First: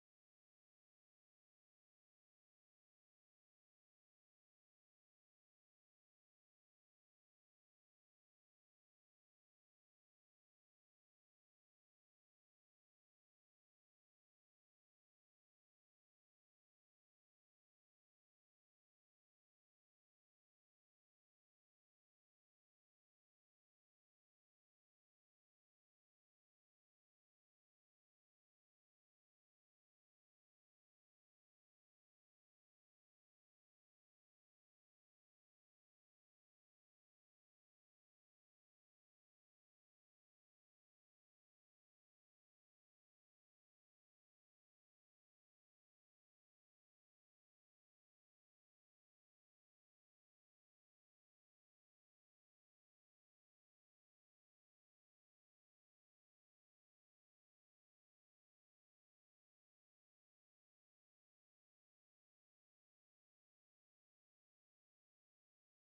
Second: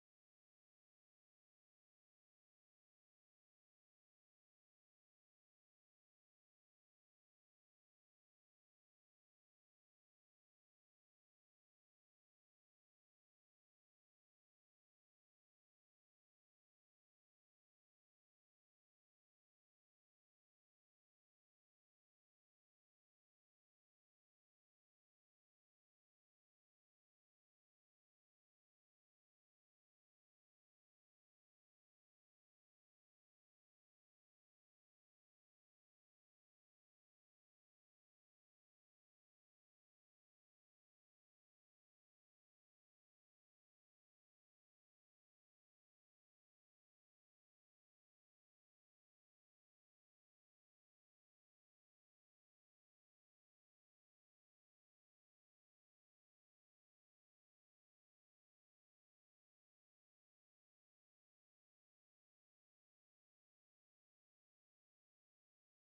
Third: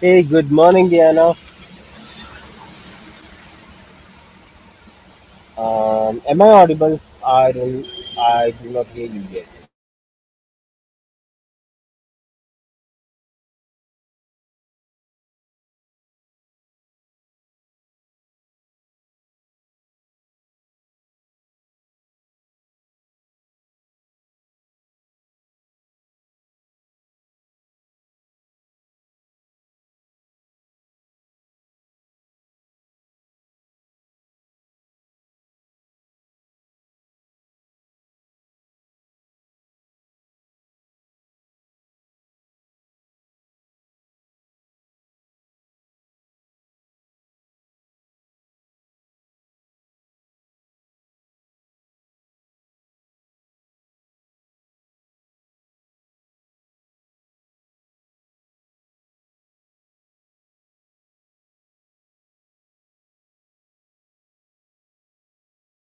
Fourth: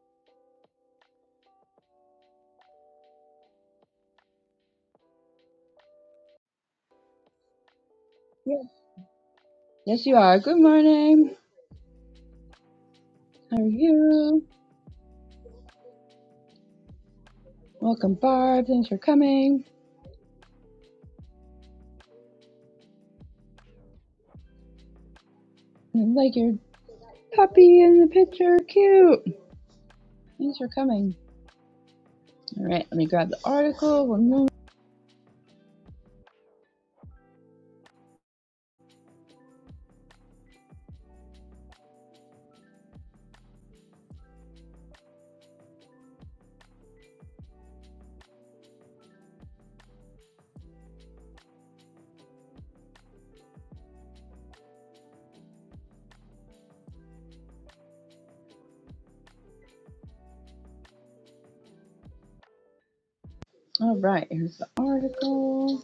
Hey, good morning, Diana. Um, am I audible? I don't. I Yeah. do not hear you yet. Yes, you are. Good morning. How are you? Welcome, Barb. Thanks for coming. I like your puppy in the picture. Cute. Thanks for coming. All right, let me grab the article. One moment. All right, here's the article.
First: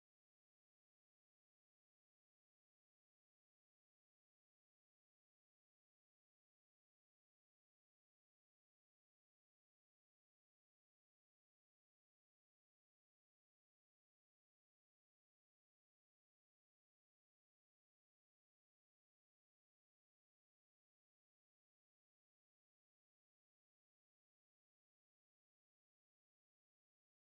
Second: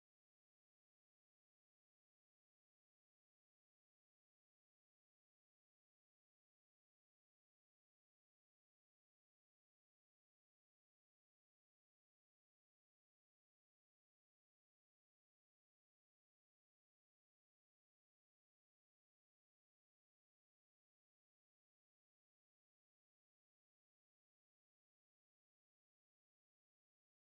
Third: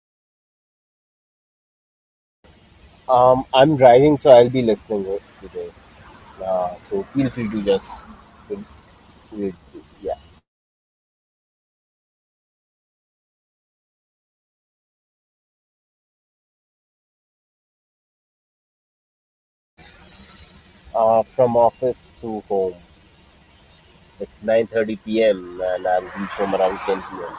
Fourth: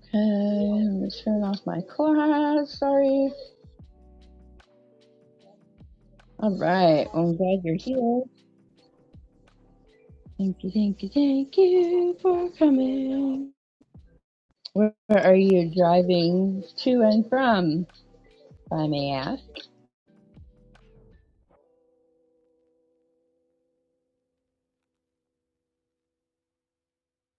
Okay, let me turn off my class. Sorry. Um, I'm driving, so I'll be listening o- today. All Uh, so right, well, feel I'm free glad to you're just, here. read- read- yeah. Thank you, thank you, thank you for coming. Where are you driving to and from? If I may ask. Uh, from office to home. It's 9:30 p.m. and I'll reach home around 10 p.m.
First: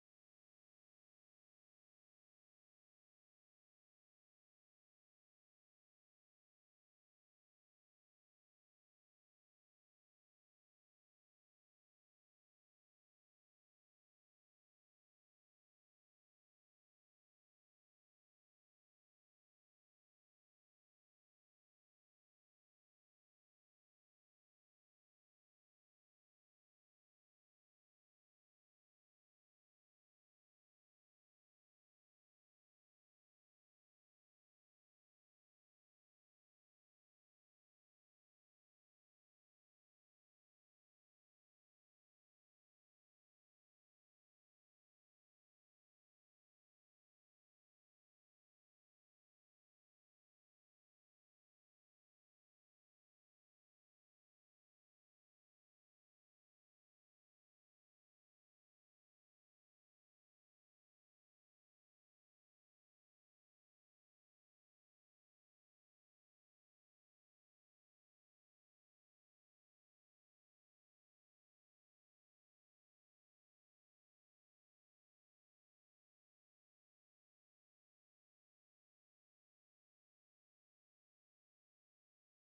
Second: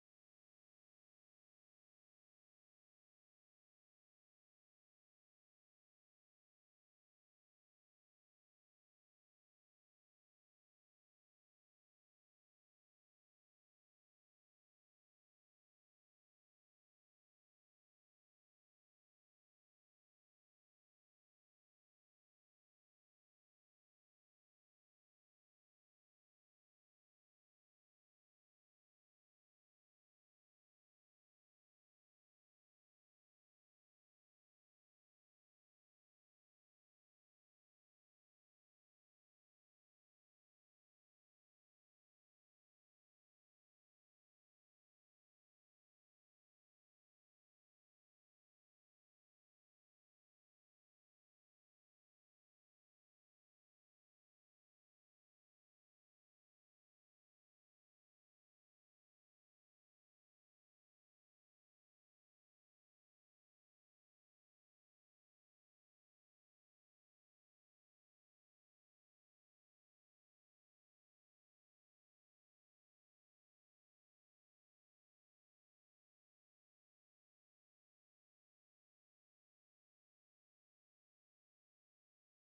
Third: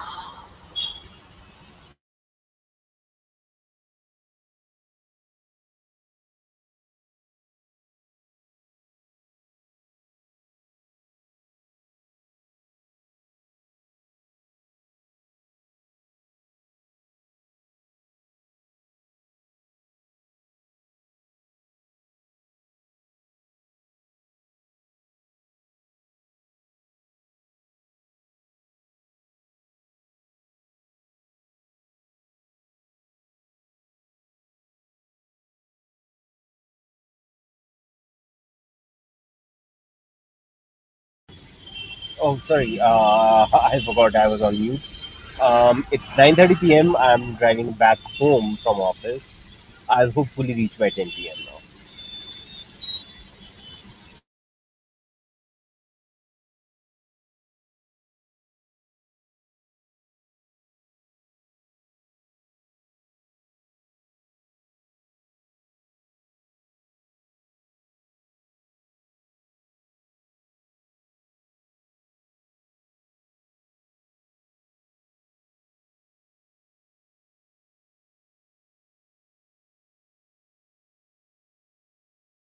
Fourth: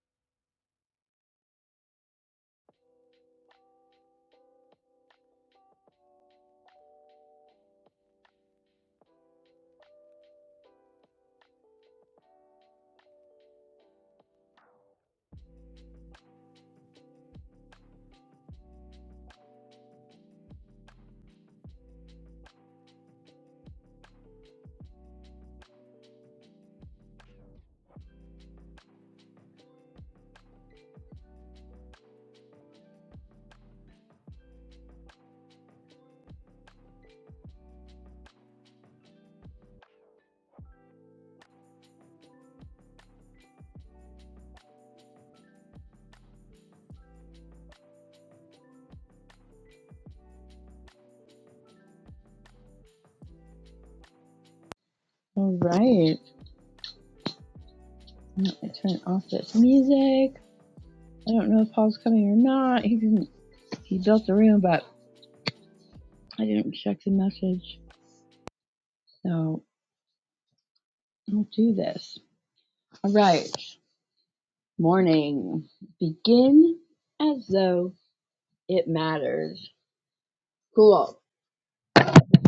Oh, sorry. Uh, I forgot I was on mute. Um, it's 9:30 p.m. I'm driving back home from office. I'll hopefully reach by 10 p.m. All right. No, I turned off this music. I don't know if Paul's coming or not. He didn't. He built the room, but I didn't check the message. So I'll do this. All right. Morning. Begin as though it matters. Cool.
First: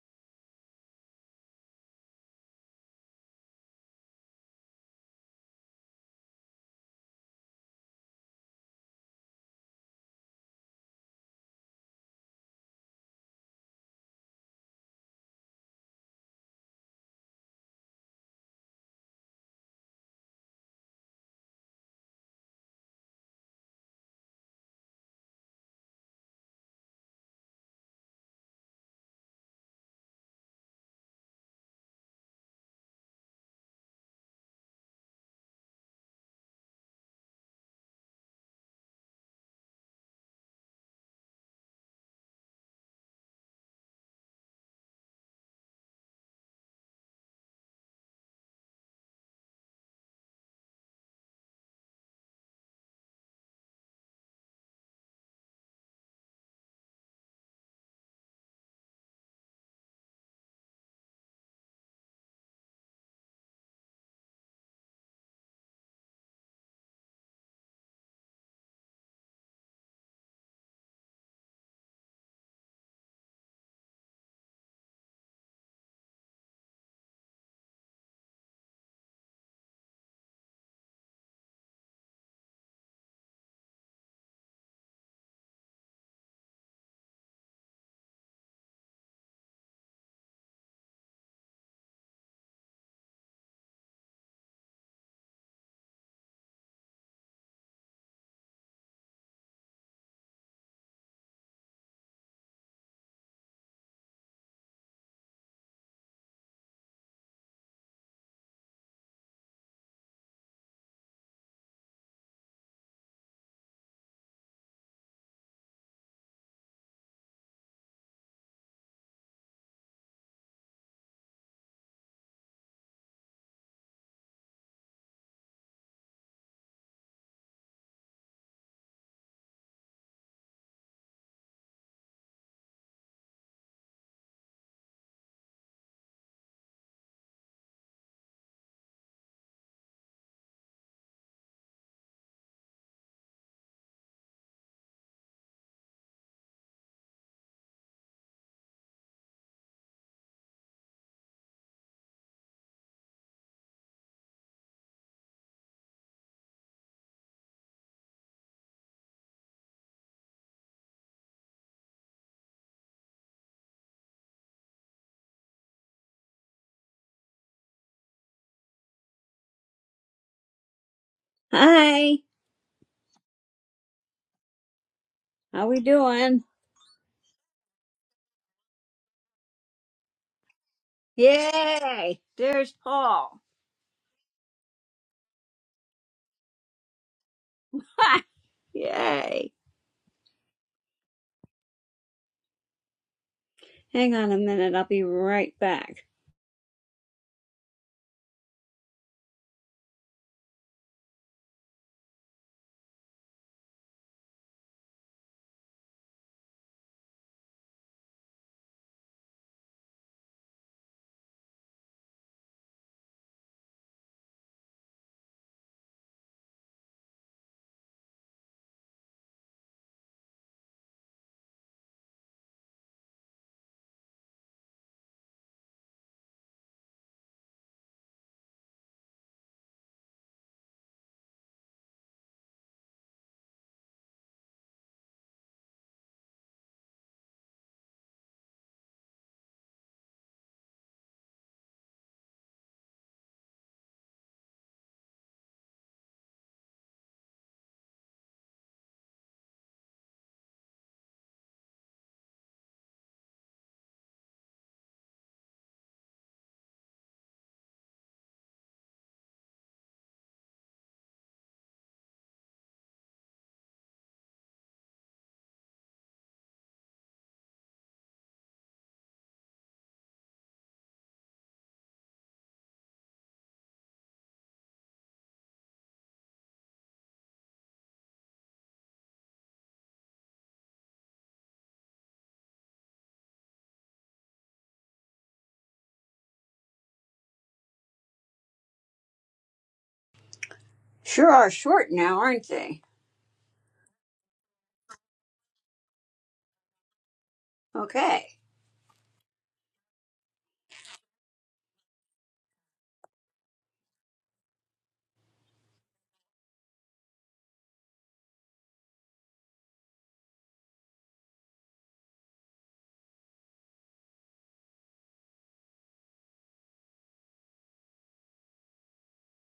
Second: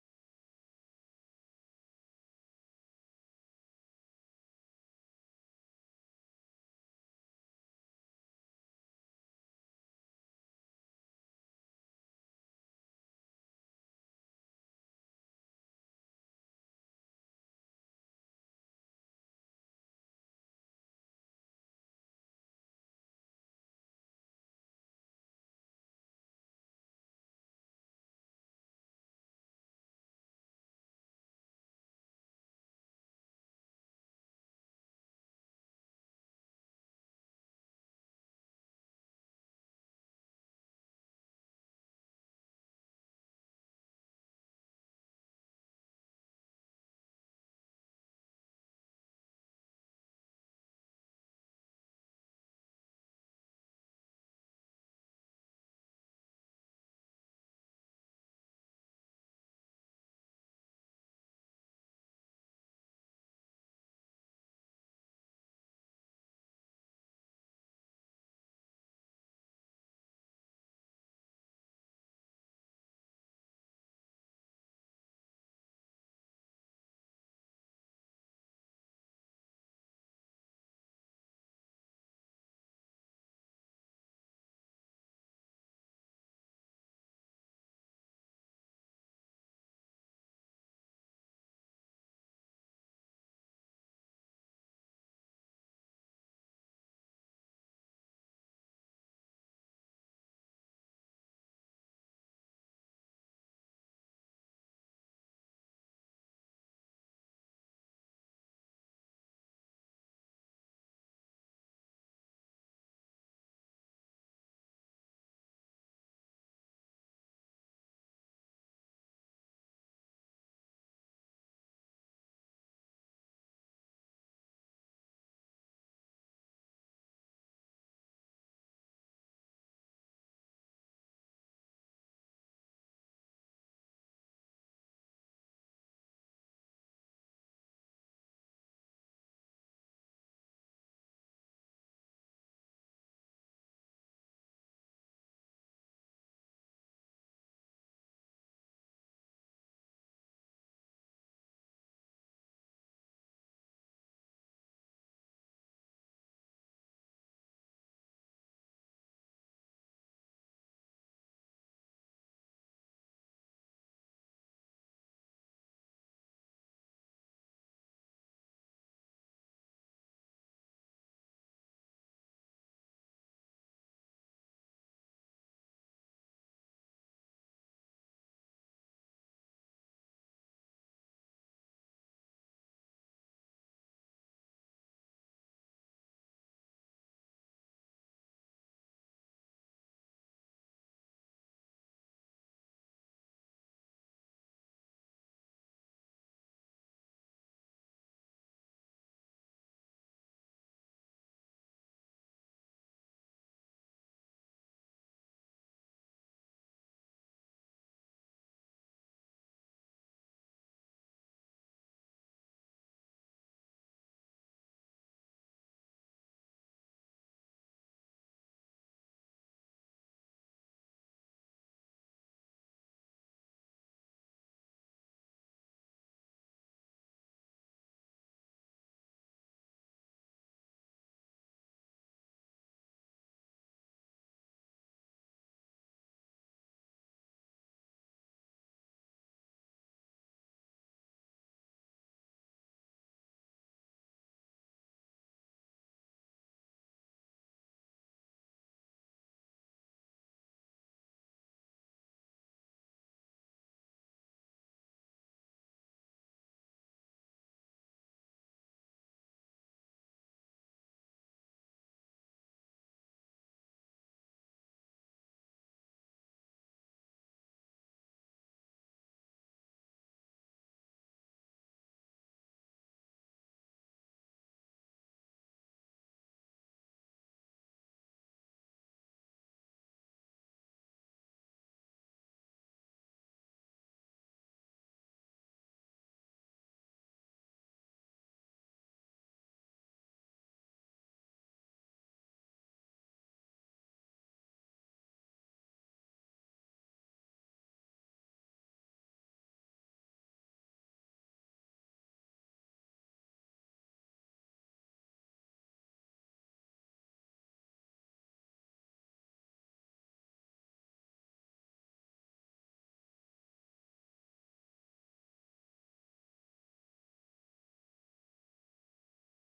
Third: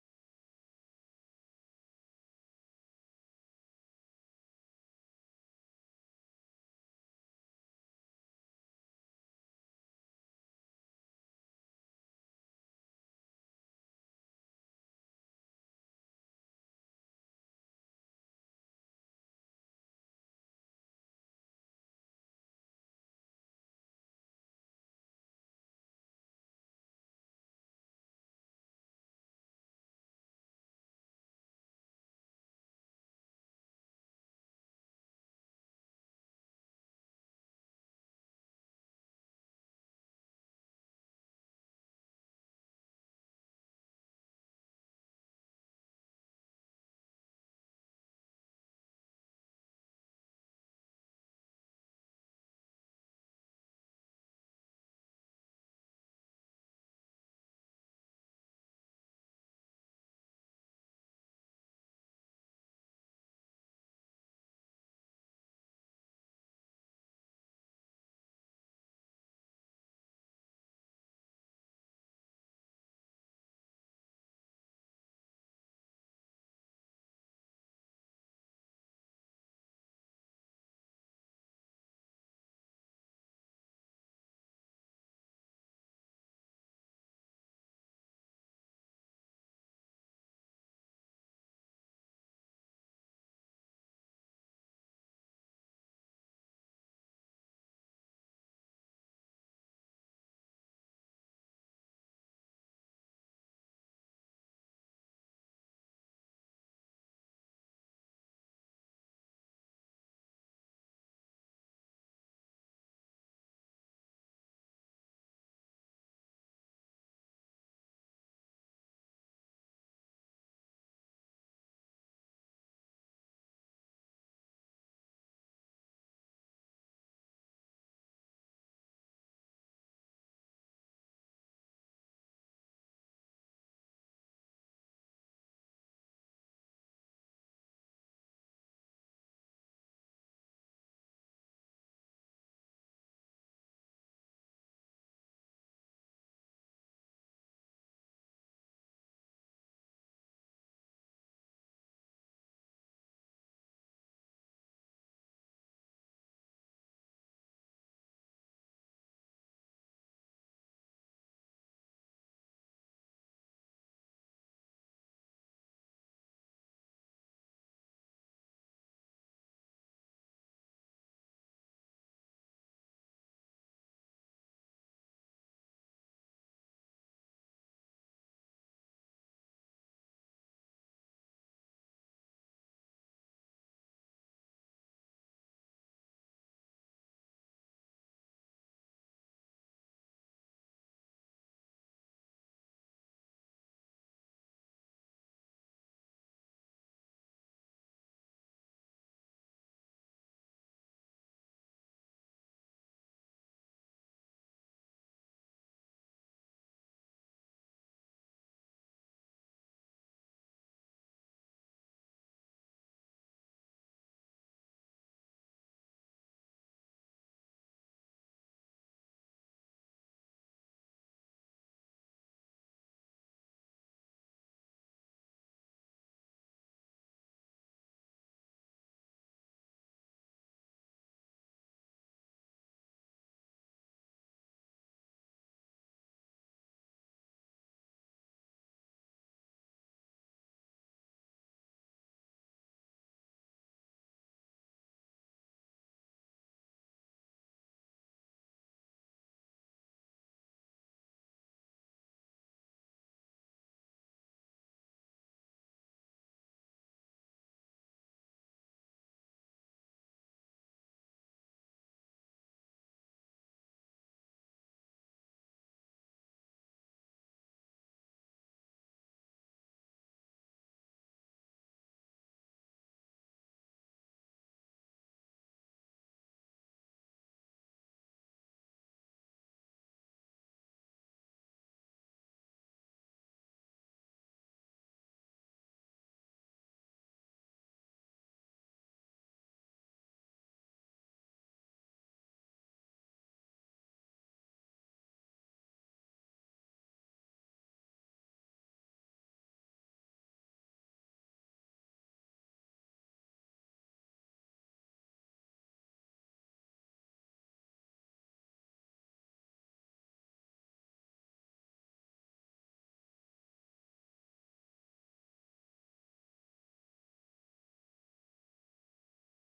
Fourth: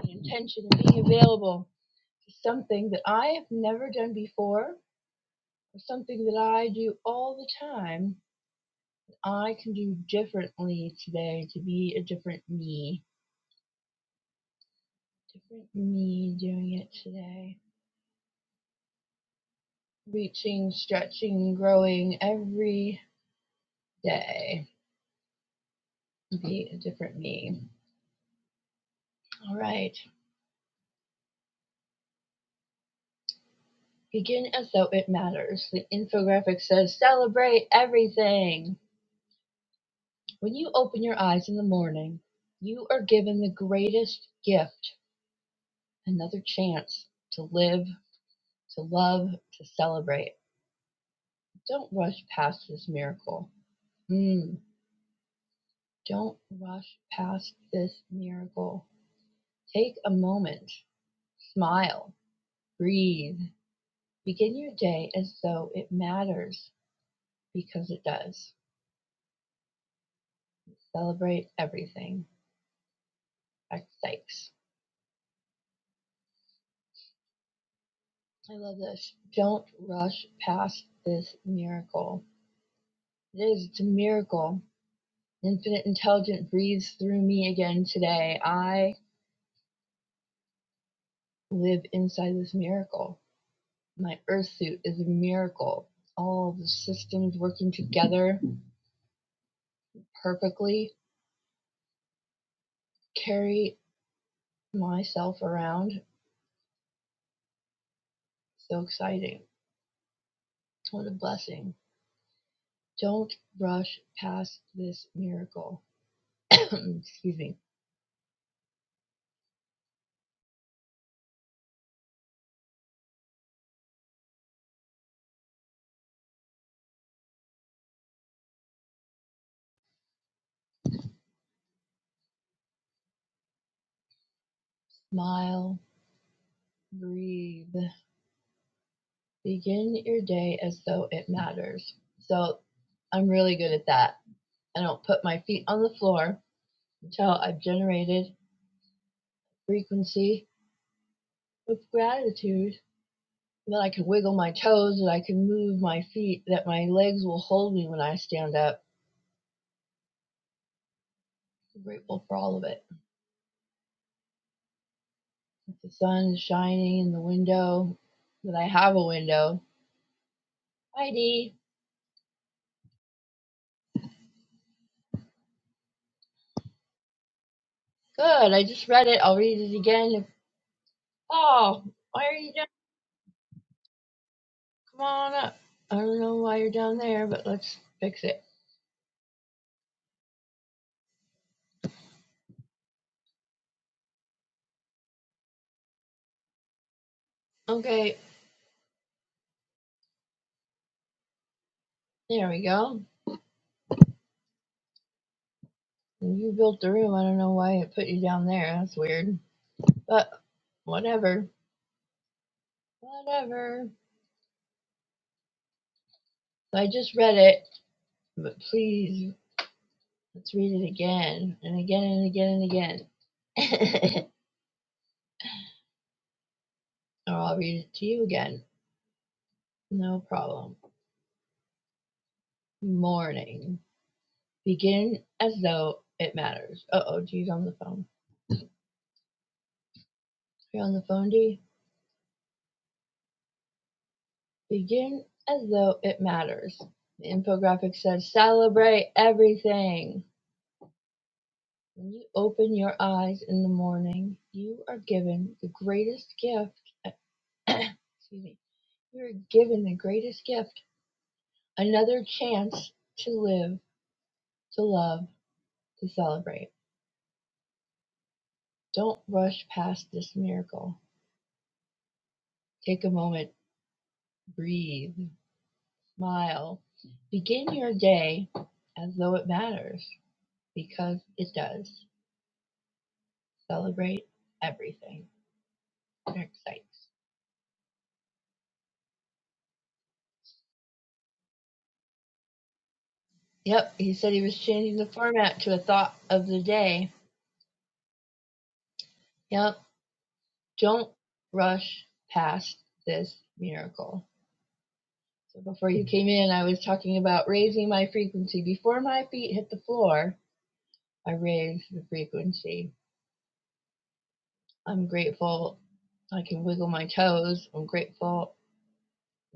the intention of being available is something that I have never done before, or something that I do all the time. I can do differently today to be a different me. Different me doing it today. reaching, stretching, growing every day. Be a different me. All right. Begin as though it matters. The infographic says celebrate everything. When you open your eyes in the morning, you are given the greatest gift another chance to live, to love, to celebrate. Don't rush past this miracle. Mm, don't rush past this miracle. Take a moment, smile, Breathe. Begin your day as though it matters because it does. Celebrate everything. Dr. Sykes. I love this. Don't rush past this miracle. It is. It's a miracle. Infinite intelligence breathes through me again today. I live inside this miracle. My earth suit is a miracle. All the systems working together perfectly carry myself around. So exciting. What a blessing. Don't rush past this miracle. Excuse me. Smile, breathe, begin your day as though it matters. So I'm really good at that. I don't put my feet on the floor until I've generated frequency of gratitude that I can wiggle my toes, that I can move my feet, that my legs will hold me when I stand up. I'm grateful for all of it. If The sun is shining in the window, that I have a window. Heidi. Hi, how we doing? Good. I just read it. I'll read it again. Oh, Yay! why are you down? There's Paul. Come on up. I don't know why you're down there, but let's Ha! fix it. Yay! Hang on a minute, I'll be right back. Okay, there we go. You built the room. I don't know why it put you down there. That's weird. But whatever. Whatever. So I just read it, but please, let's read it again and again and again and again. or I'll read it to you again. No problem. Morning. Begin as though it matters. Uh oh, G's on the phone. You're on the phone, G? Begin as though it matters. The infographic says celebrate everything. When you open your eyes in the morning, you are given the greatest gift. excuse me. You are given the greatest gift. Another chance to live, to love, to celebrate. Don't rush past this miracle. Take a moment, breathe. Smile. Begin your day as though it matters because it does. Celebrate everything. Derek Sykes. Sure are short now, aren't they? Yep, he said he was changing the format to a thought of the day. Okay. Yep, don't rush past this miracle. So before you came in, I was talking about raising my frequency. Before my feet hit the floor, I raised the frequency. I'm grateful I can wiggle my toes. I'm grateful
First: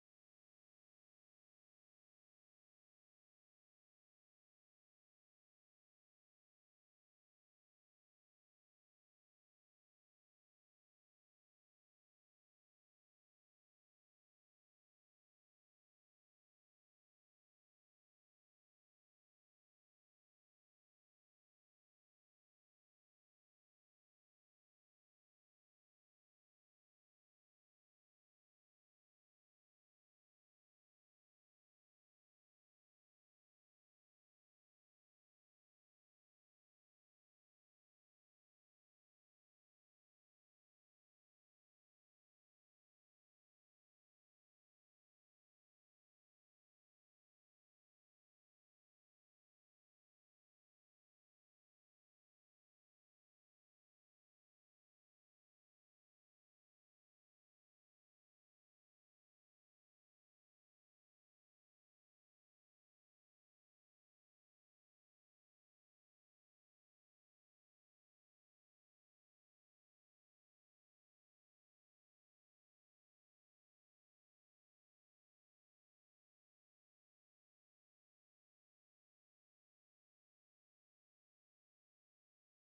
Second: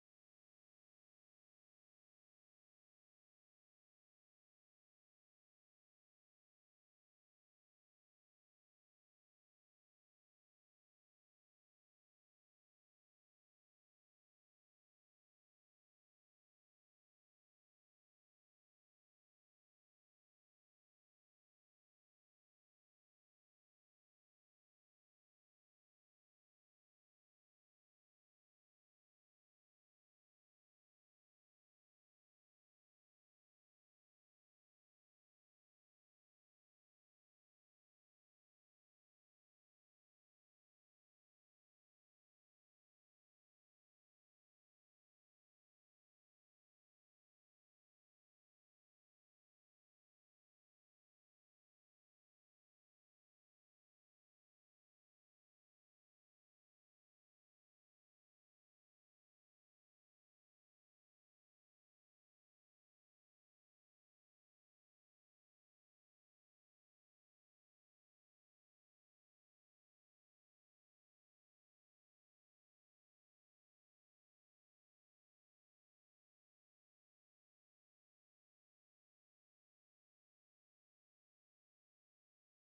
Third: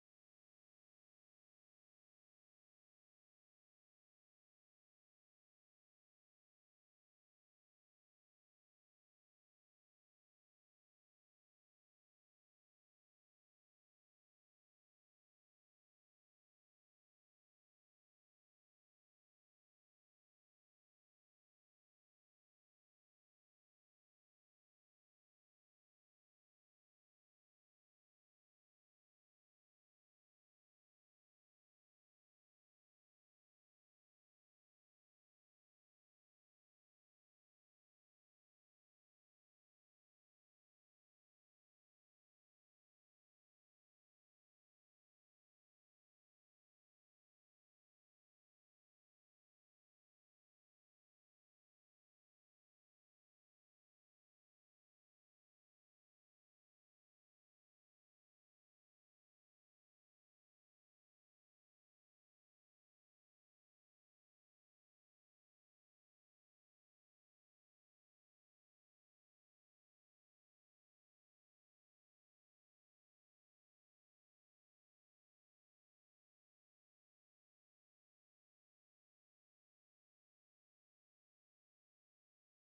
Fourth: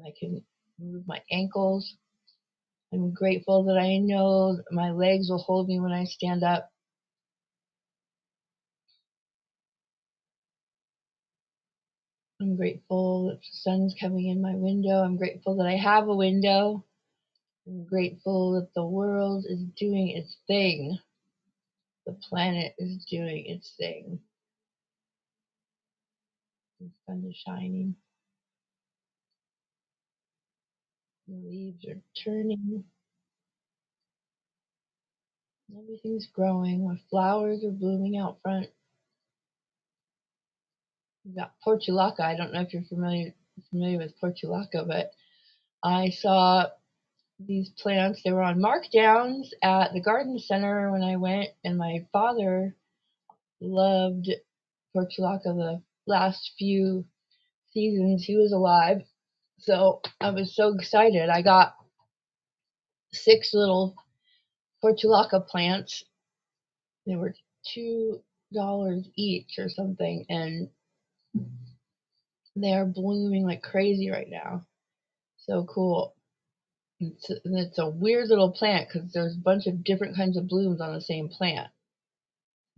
I can move my ankles. I'm grateful that I know that my legs will hold me when I stand up. I'm grateful that the sun's coming in my window. I'm grateful that I have a window. I'm grateful that the world is doing its thing. The planet is doing its thing. The sun is shining. The leaves are turning. Everything's growing. My flowers are blooming out front. We've got portulaca. I don't know if you're familiar familiar with portulaca, but I saw these plants. They were on markdowns at the garden center when I went, and my father loved portulaca the last few seasons he was alive. So I was so excited. I got six little portulaca plants. They were two dollars each or something, and they are blooming like crazy right now. So cool. It's, it's a weird little plant because there's a bunch of different kinds of blooms on the same plant.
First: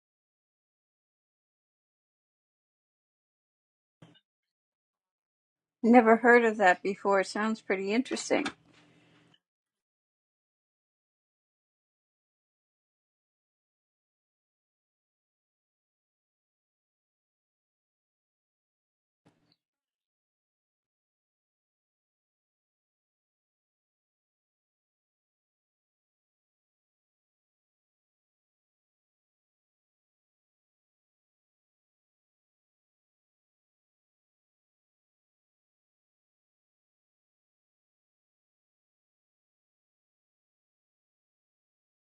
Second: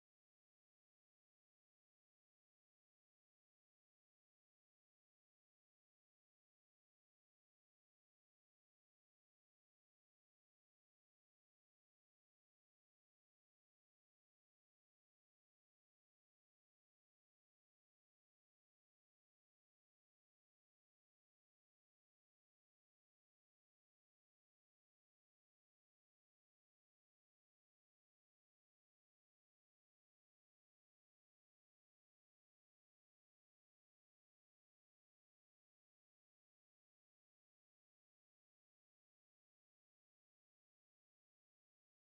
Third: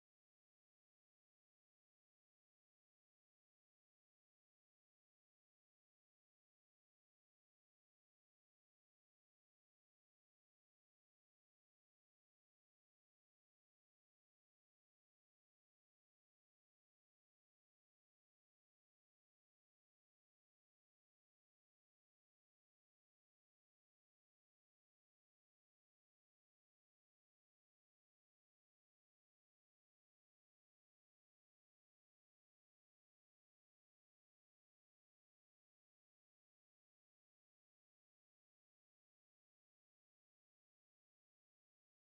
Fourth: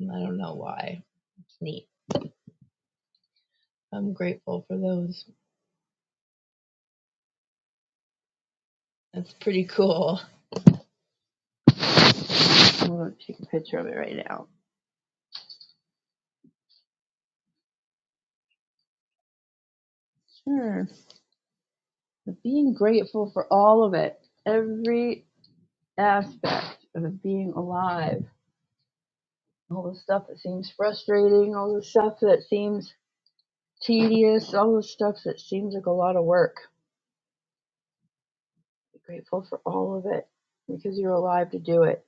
I don't know why. It's neat. I'm grateful for those. Never heard of that before. Sounds pretty interesting. That's pretty cool. I'm going to take a picture of it right now. Sure. But being grateful for all of it, every aspect of being alive, all the stuff that seems frustrating, all the stuff that seems tedious, all the stuff that seems like a lot of work. Be grateful for all of it because you're alive to do it.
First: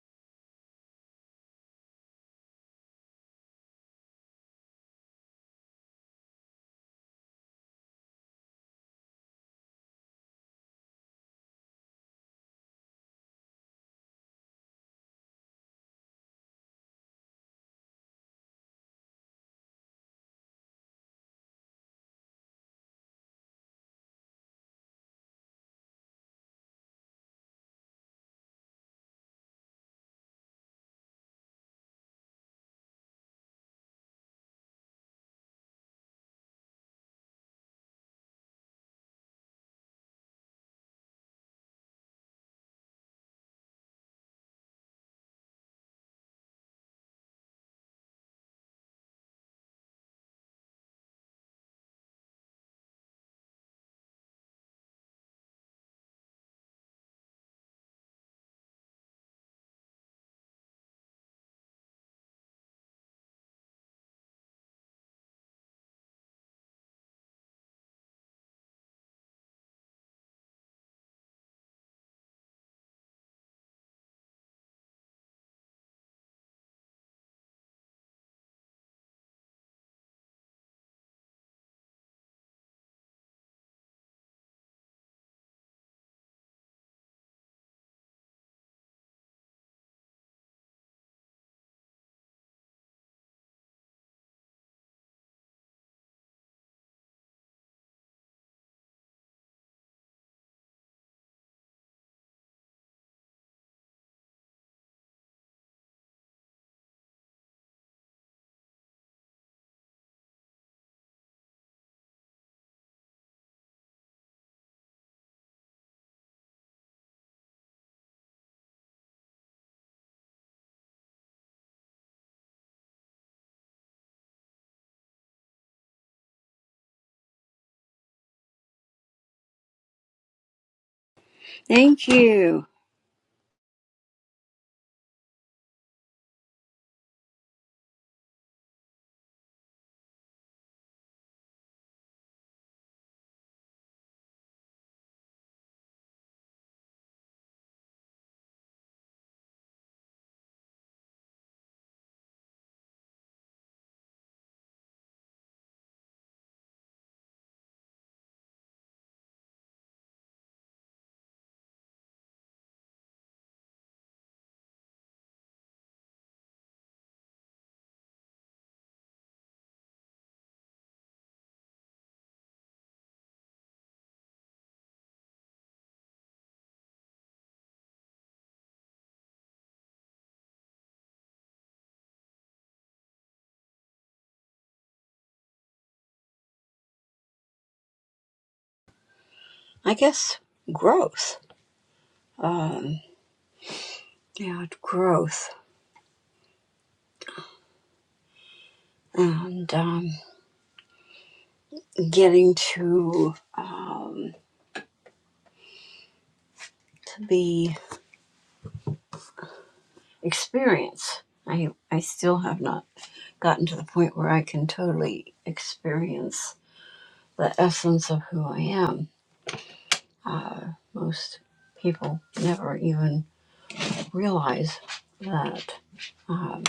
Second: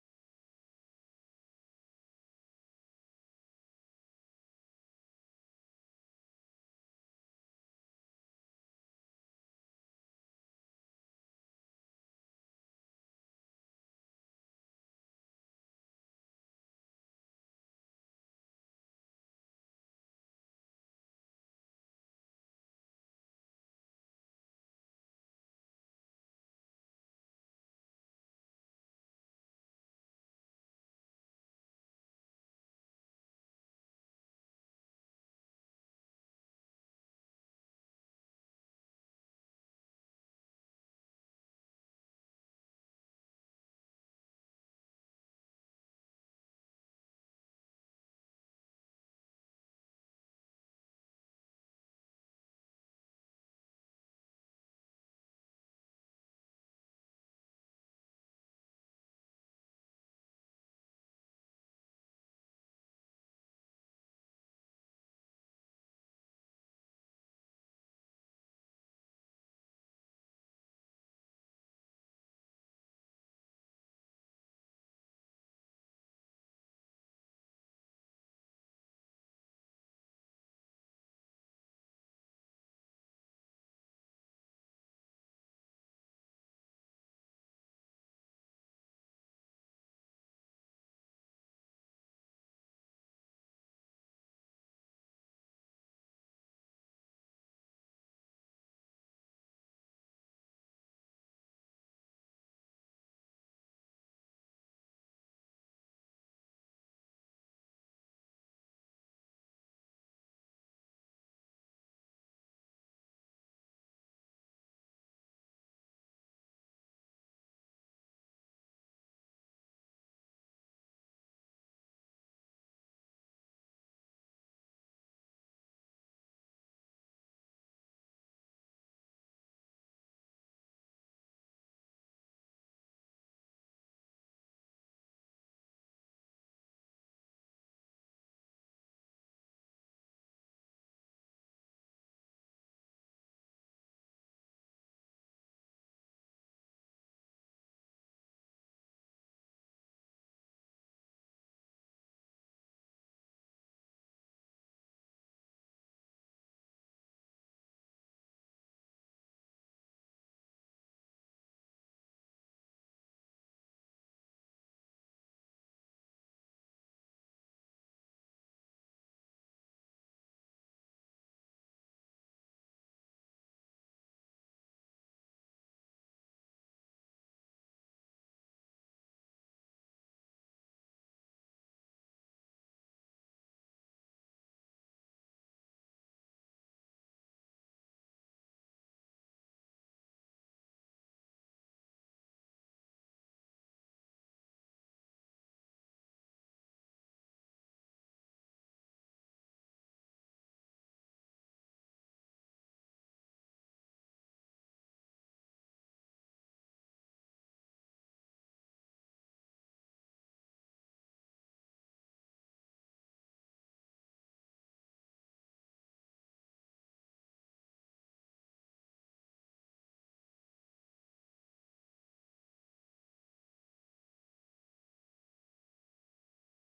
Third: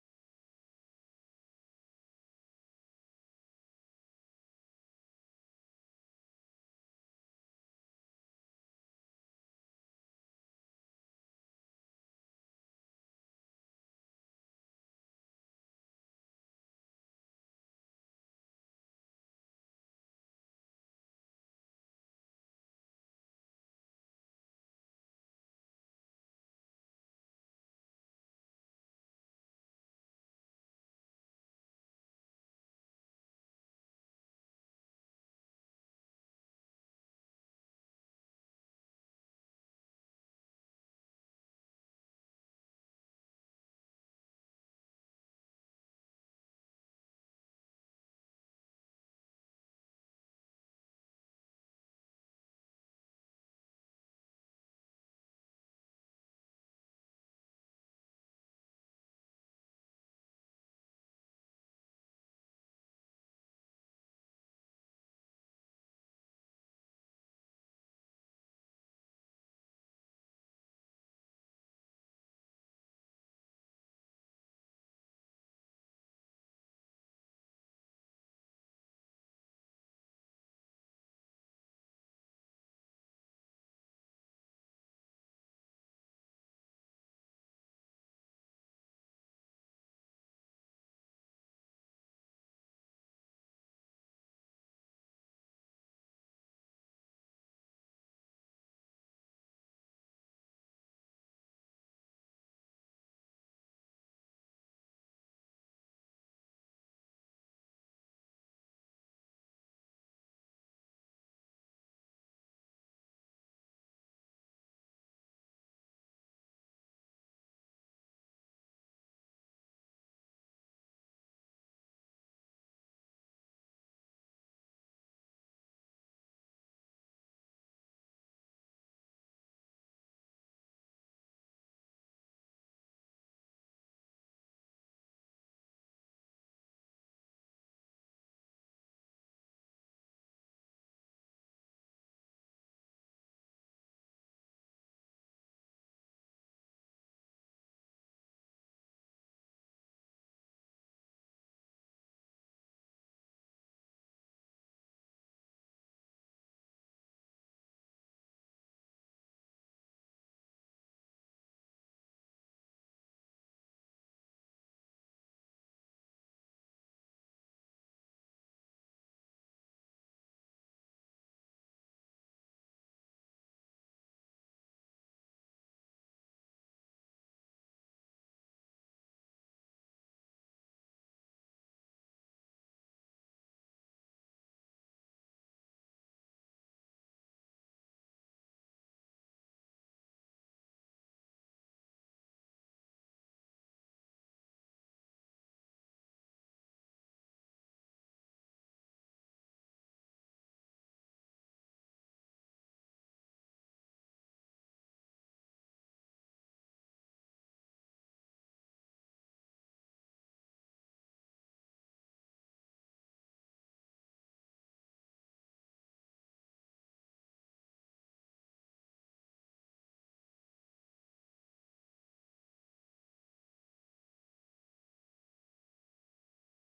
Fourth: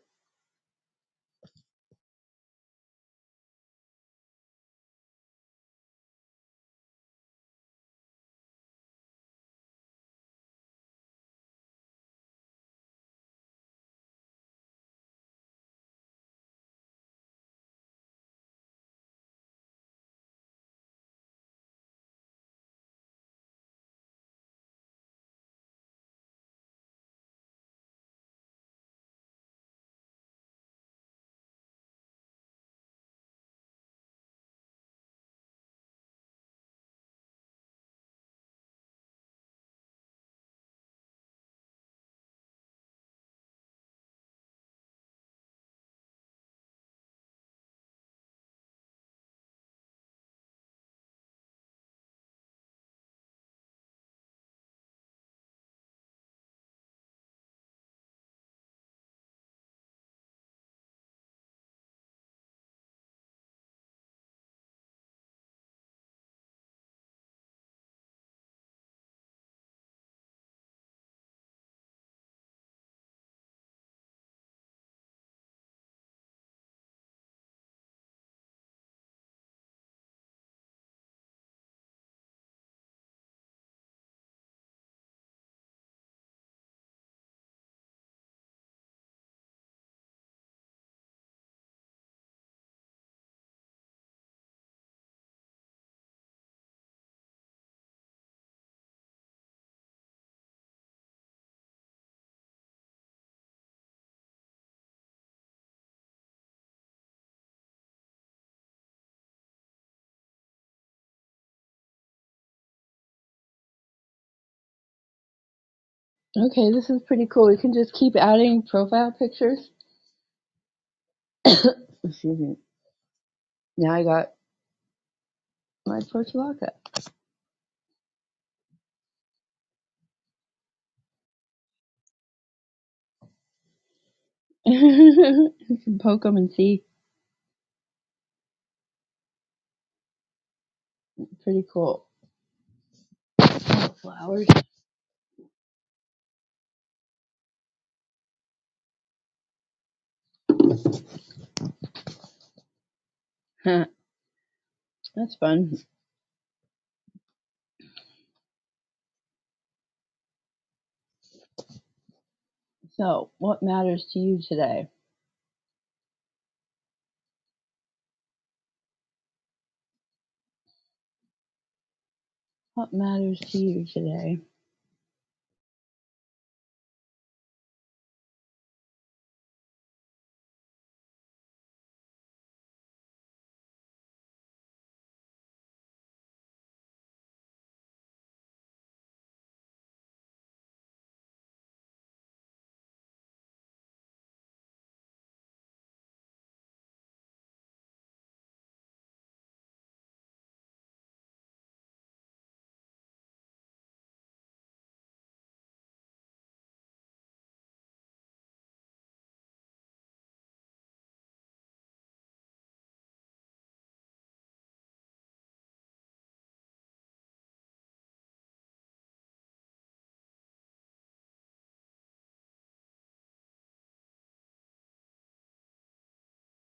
Okay, this is pretty cool. You can just keep adding profile pictures. Excuse me. Now I got like Portulaca. Thank you. you can poke them and see. Pretty cool. Flowers. That's fun. So, what matters to you today? What matters to you today? I guess growth. Um, yeah, growth and um, getting to um, to be experience. I I still have not. gotten to the point where I can totally experience the essence of who I am. Uh, most people never even realize that, um,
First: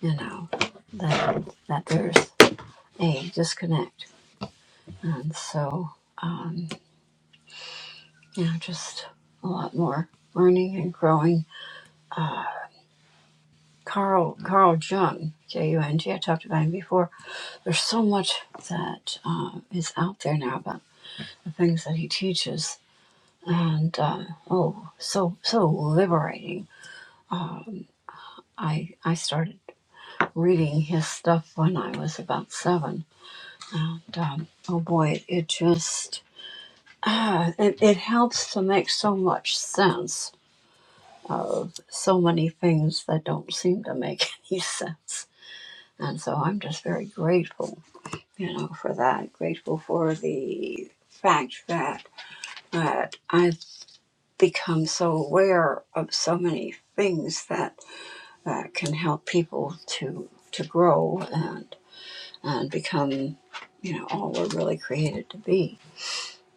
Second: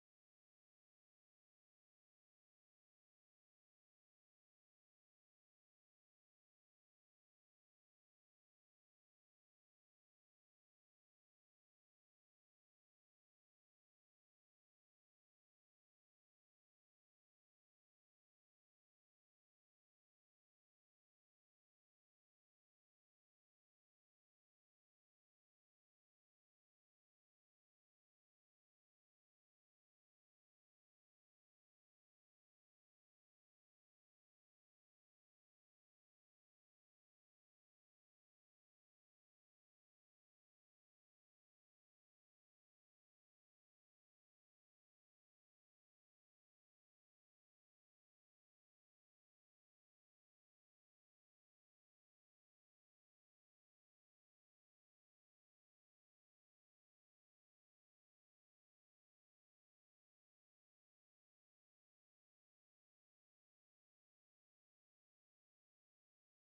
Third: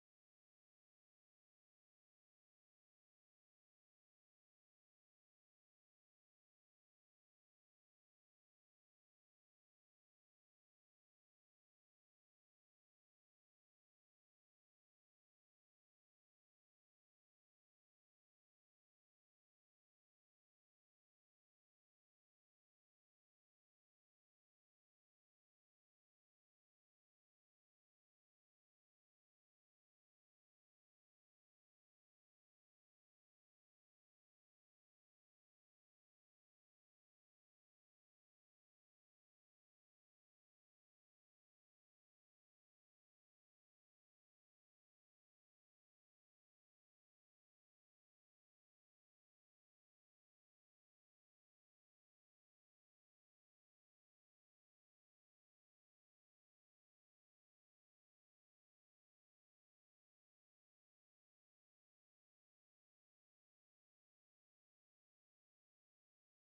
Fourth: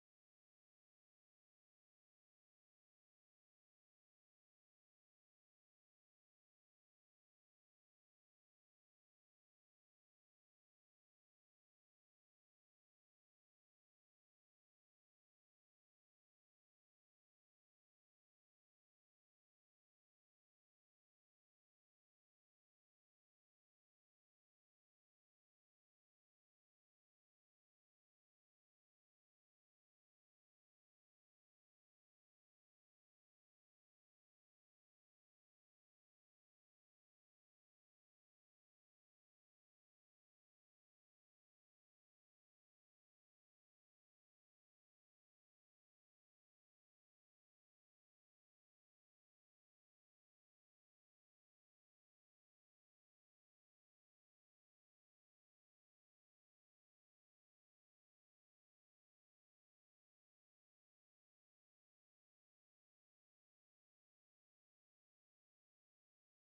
you know, that, that there's a disconnect. And so, um, you know, just a lot more learning and growing. Uh, Carl, Carl Jung, J-U-N-G, I talked about him before. There's so much that uh, is out there now about the things that he teaches and um, oh, so so liberating. Um, I I started reading his stuff when I was about seven, and um, oh boy, it it just uh, it, it helps to make so much sense of so many things that don't seem to make any sense. And so I'm just very grateful, you know, for that. Grateful for the fact that that I've become so aware of so many things that that can help people to to grow and and become you know all we're really created to be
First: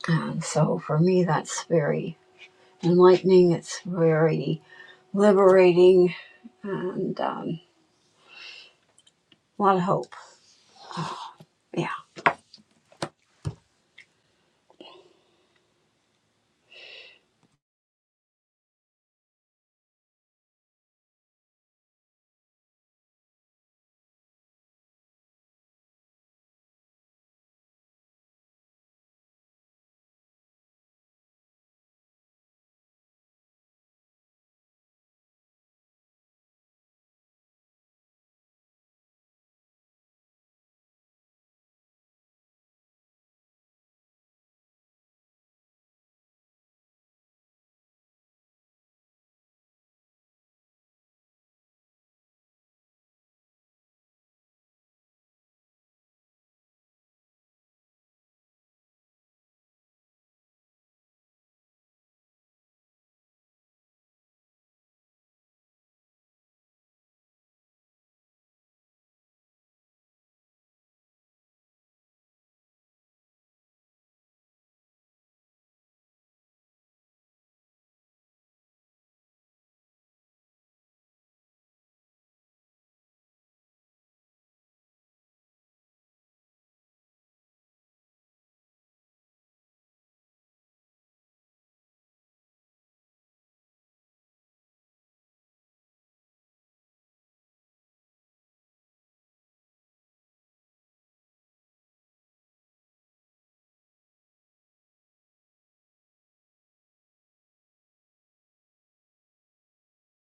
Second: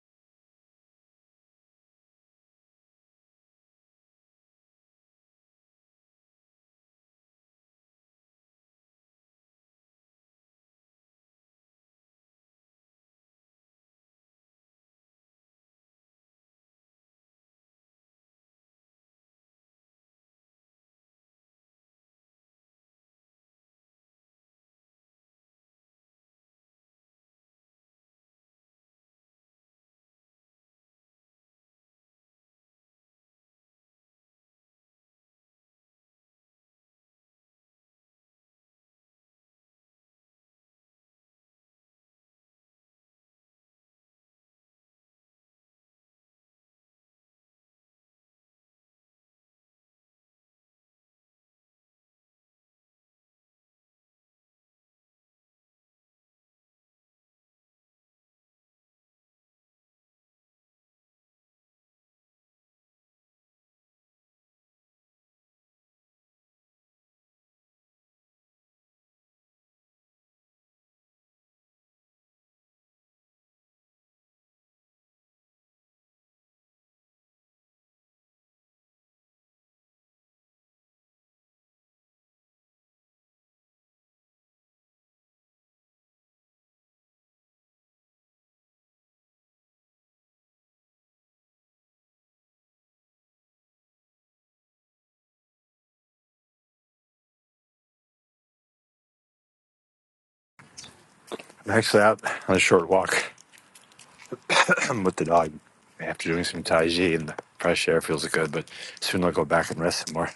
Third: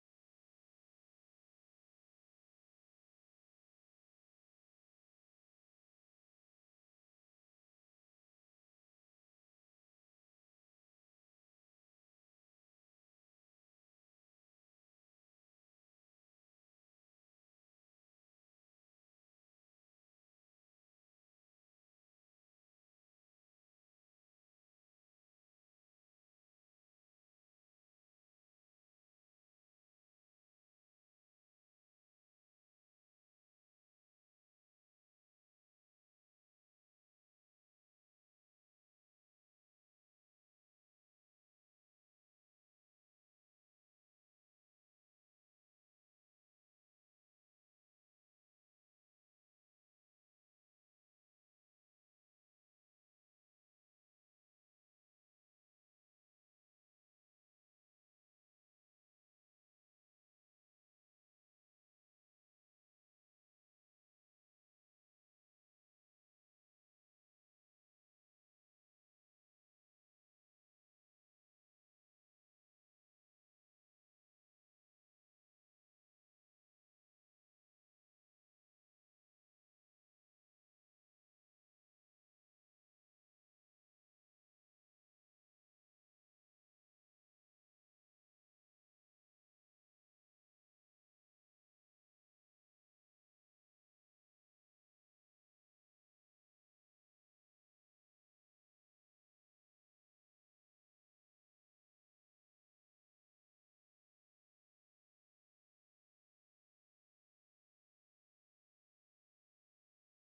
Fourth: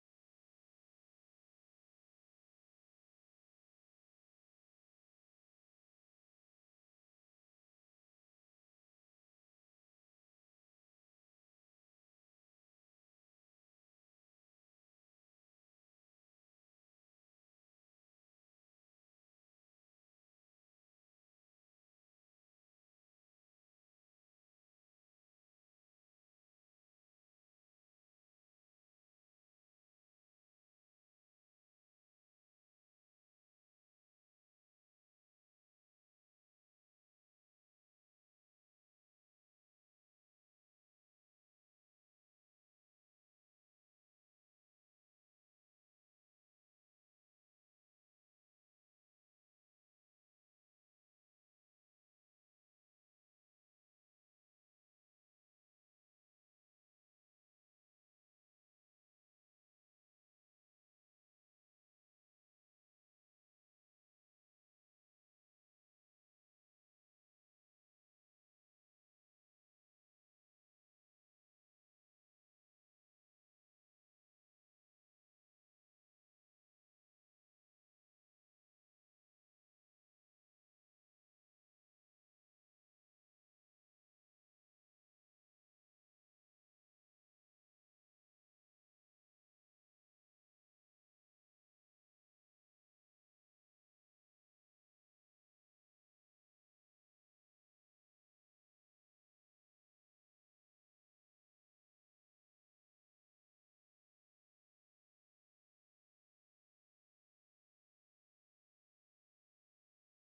and so for me that's very enlightening it's very liberating and um, a lot of hope yeah Actually, out on a short walk with the dog after doing some Tai Chi and the fresh air feels good, but soon I'll go back and rest some more.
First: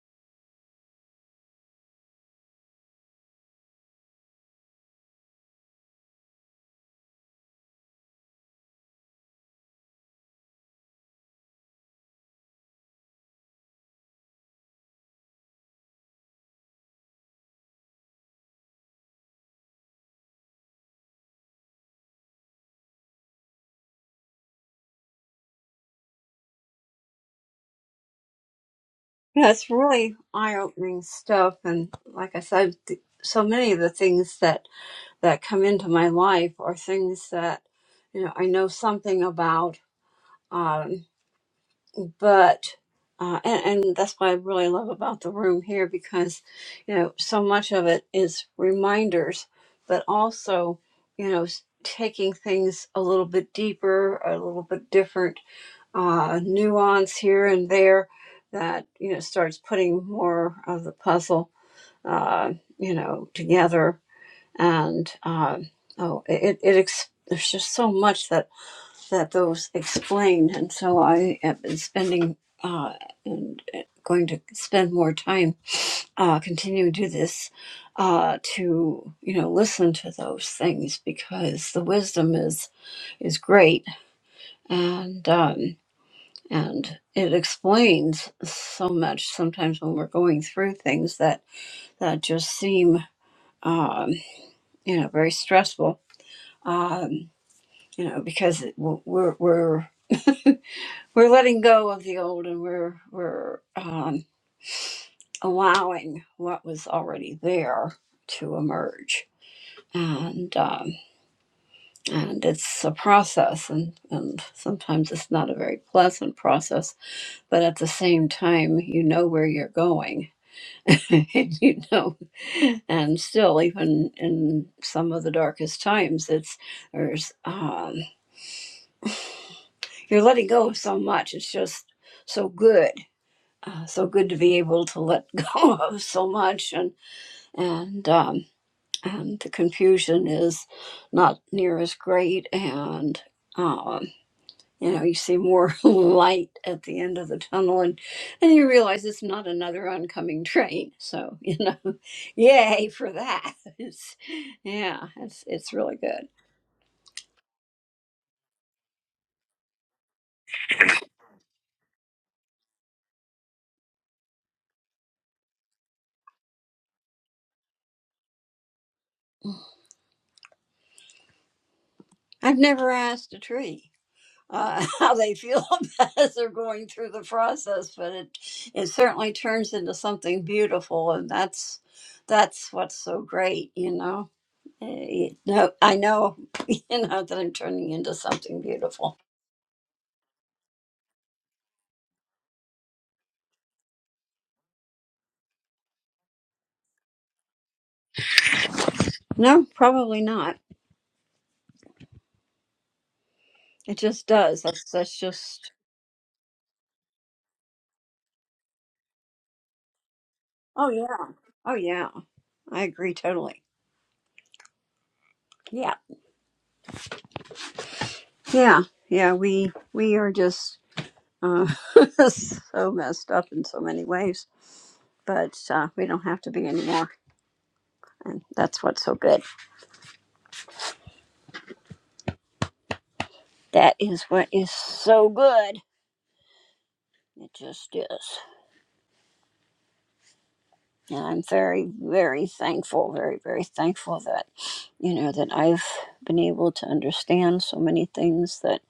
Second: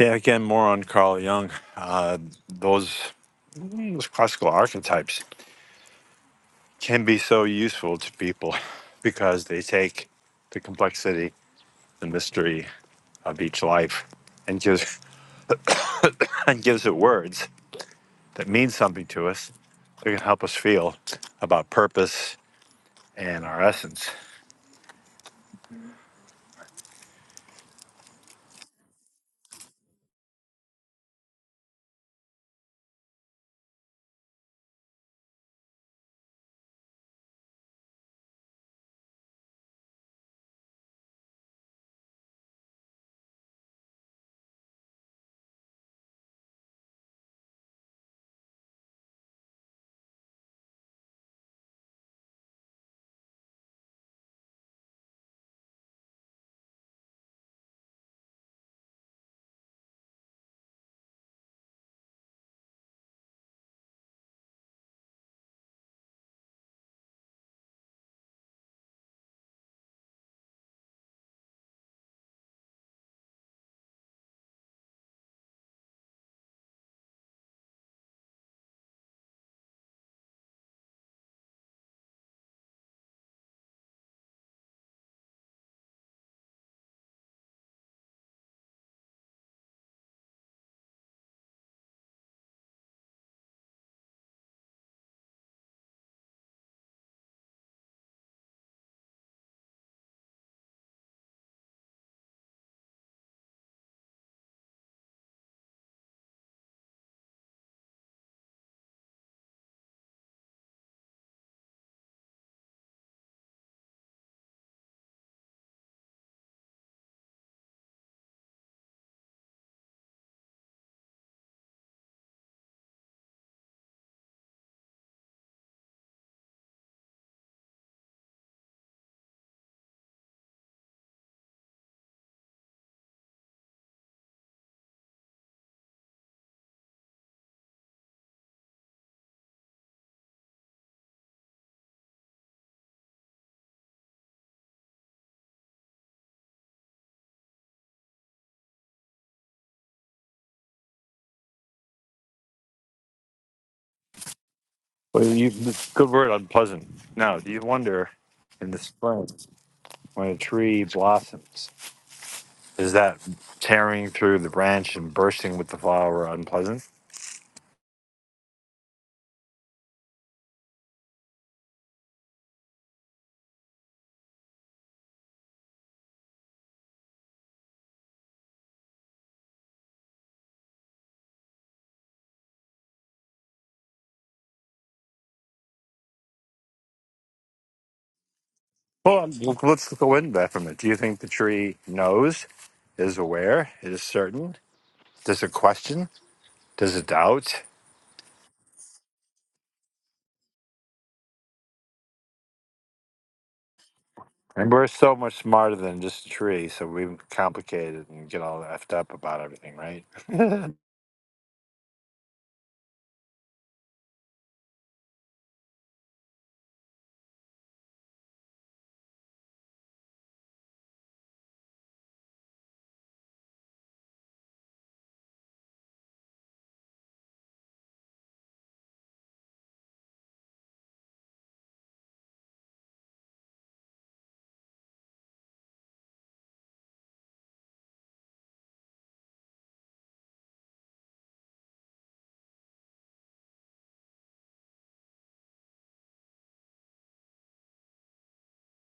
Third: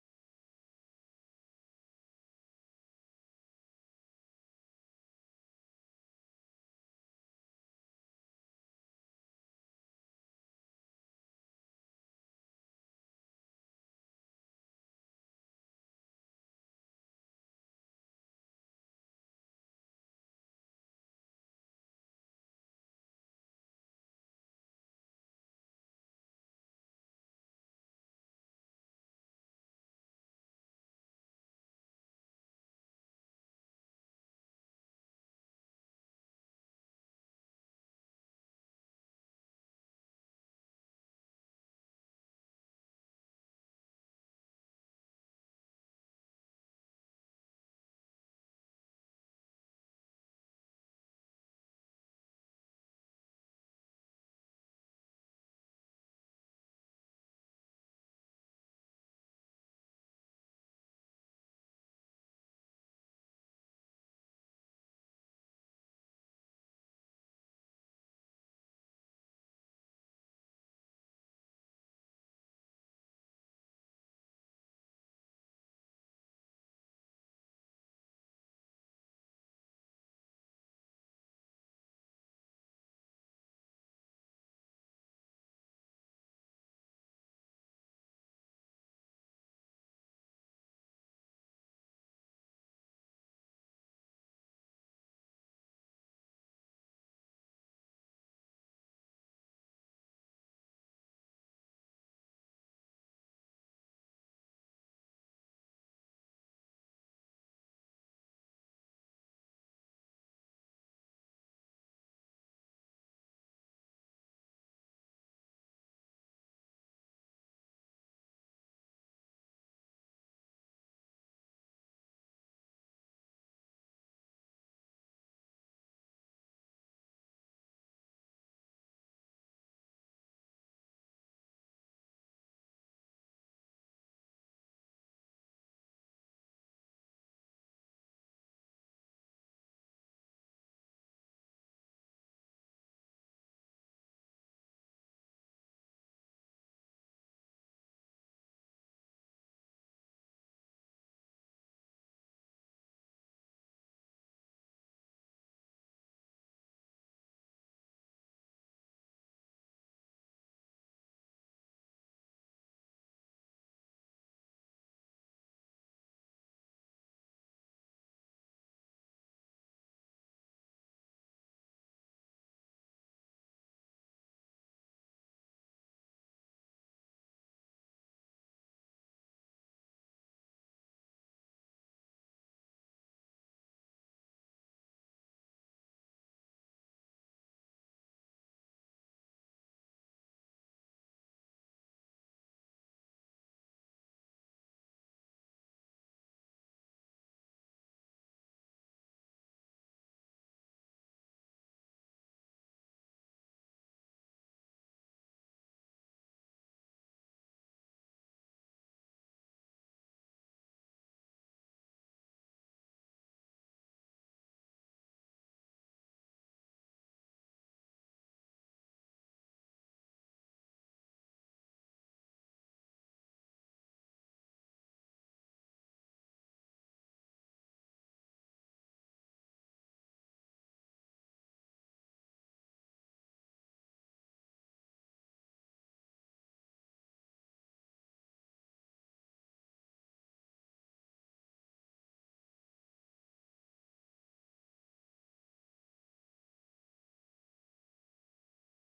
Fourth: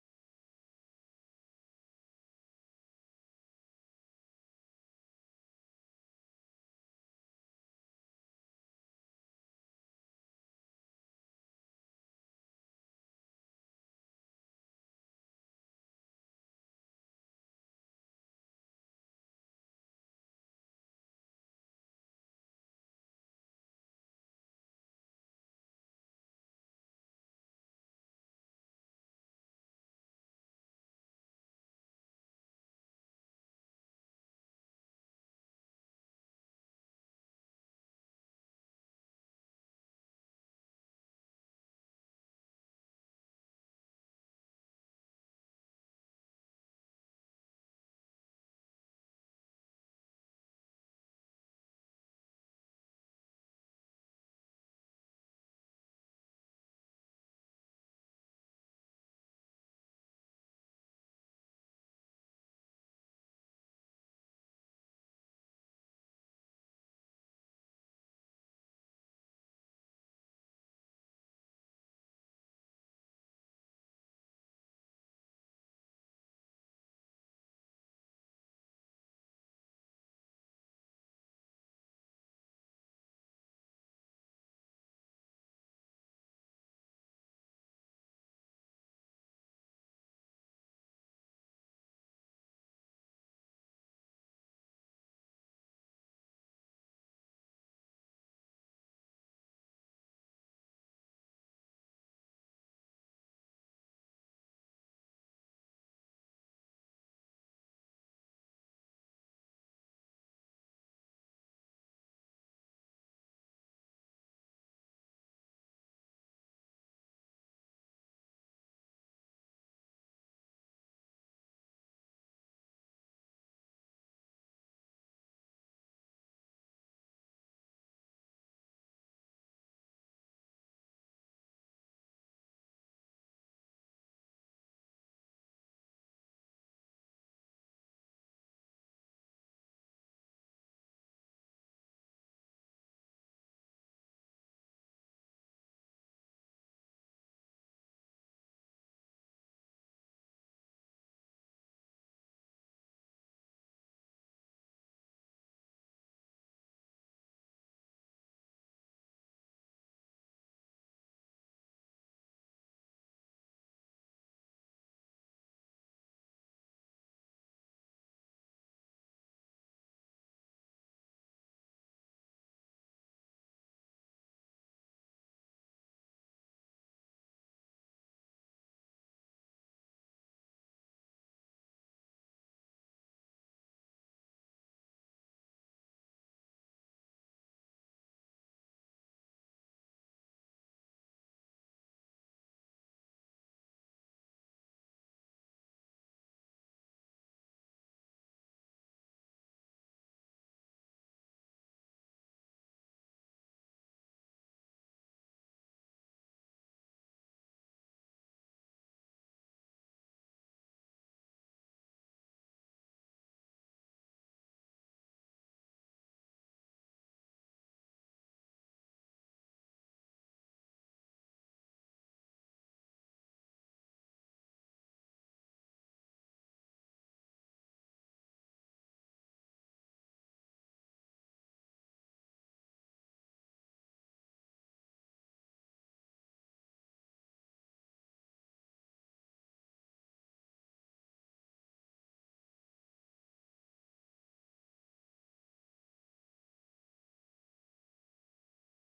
Yeah, again, more on Carl Jung. Uh, those, mm, those classical archetypes can be so useful to people because they take the complexity, the mystery of each life and gives, and gives it words that mean something to us that can help us feel about purpose and our essence. yeah it's really eye-opening stuff and like i said th- so many of the things that that come into my life are things that you know i know something about um, but uh, and, and that's what I really love about the room here because you know so much of it is reminders, but also you know s- taking things a little bit deeper, a little bit different uh, nuance here and there that you know starts putting more of the puzzle uh, you know together and um, oh it it ex- there's just so much that that those explain. And so I have been spending uh, and going to spend more time uh, continuing to do this uh, to you know listen to those things because the wisdom is is great and um, and it explains so much sometimes when we're going through things that that just seem um, you know very stressful um, you know because it, we're we're we're letting go of the old and we're we're um, allowing what was already there to emerge and um, and it's a process and, and sometimes it's not a very pleasant process but at the same time you know where you're going and you know and still even in some of the darkest times it's there's um, you're letting go of so much it's just so good uh, so good to be able to let go of so much and and um, and the confusion is not near as great and um, you know you see more light at the end of the tunnel and and you realize it's not another oncoming train so you know yay for that it's, yeah Well, it's you, it's really good good word, unpleasant. Now, do you wonder in the spring when a tree blossoms, is that tearing through the branch and bursting with the flower unpleasant? i've never asked a tree uh, how they feel as they're going through the process, but it it certainly turns into something beautiful, and that's that's what's so great, you know. Eh, eh, no, I know, you know, that I'm turning into something beautiful. Well, look- let's go into that for a minute. Do you think the tree knows, is aware, is certain? Does it question? Does it doubt? No, probably not. It just does. And we're That's so that's much just. smarter than just a tree, so we complicate it and get all effed up about everything, right? Oh yeah. Oh yeah. I agree totally. Yeah. Yeah. Yeah. We we are just uh, so messed up in so many ways, but uh, we don't have to be anymore. And that's what's so good. That is what is so good. It just is. And I'm very, very thankful, very, very thankful that, you know, that I've been able to understand so many things that,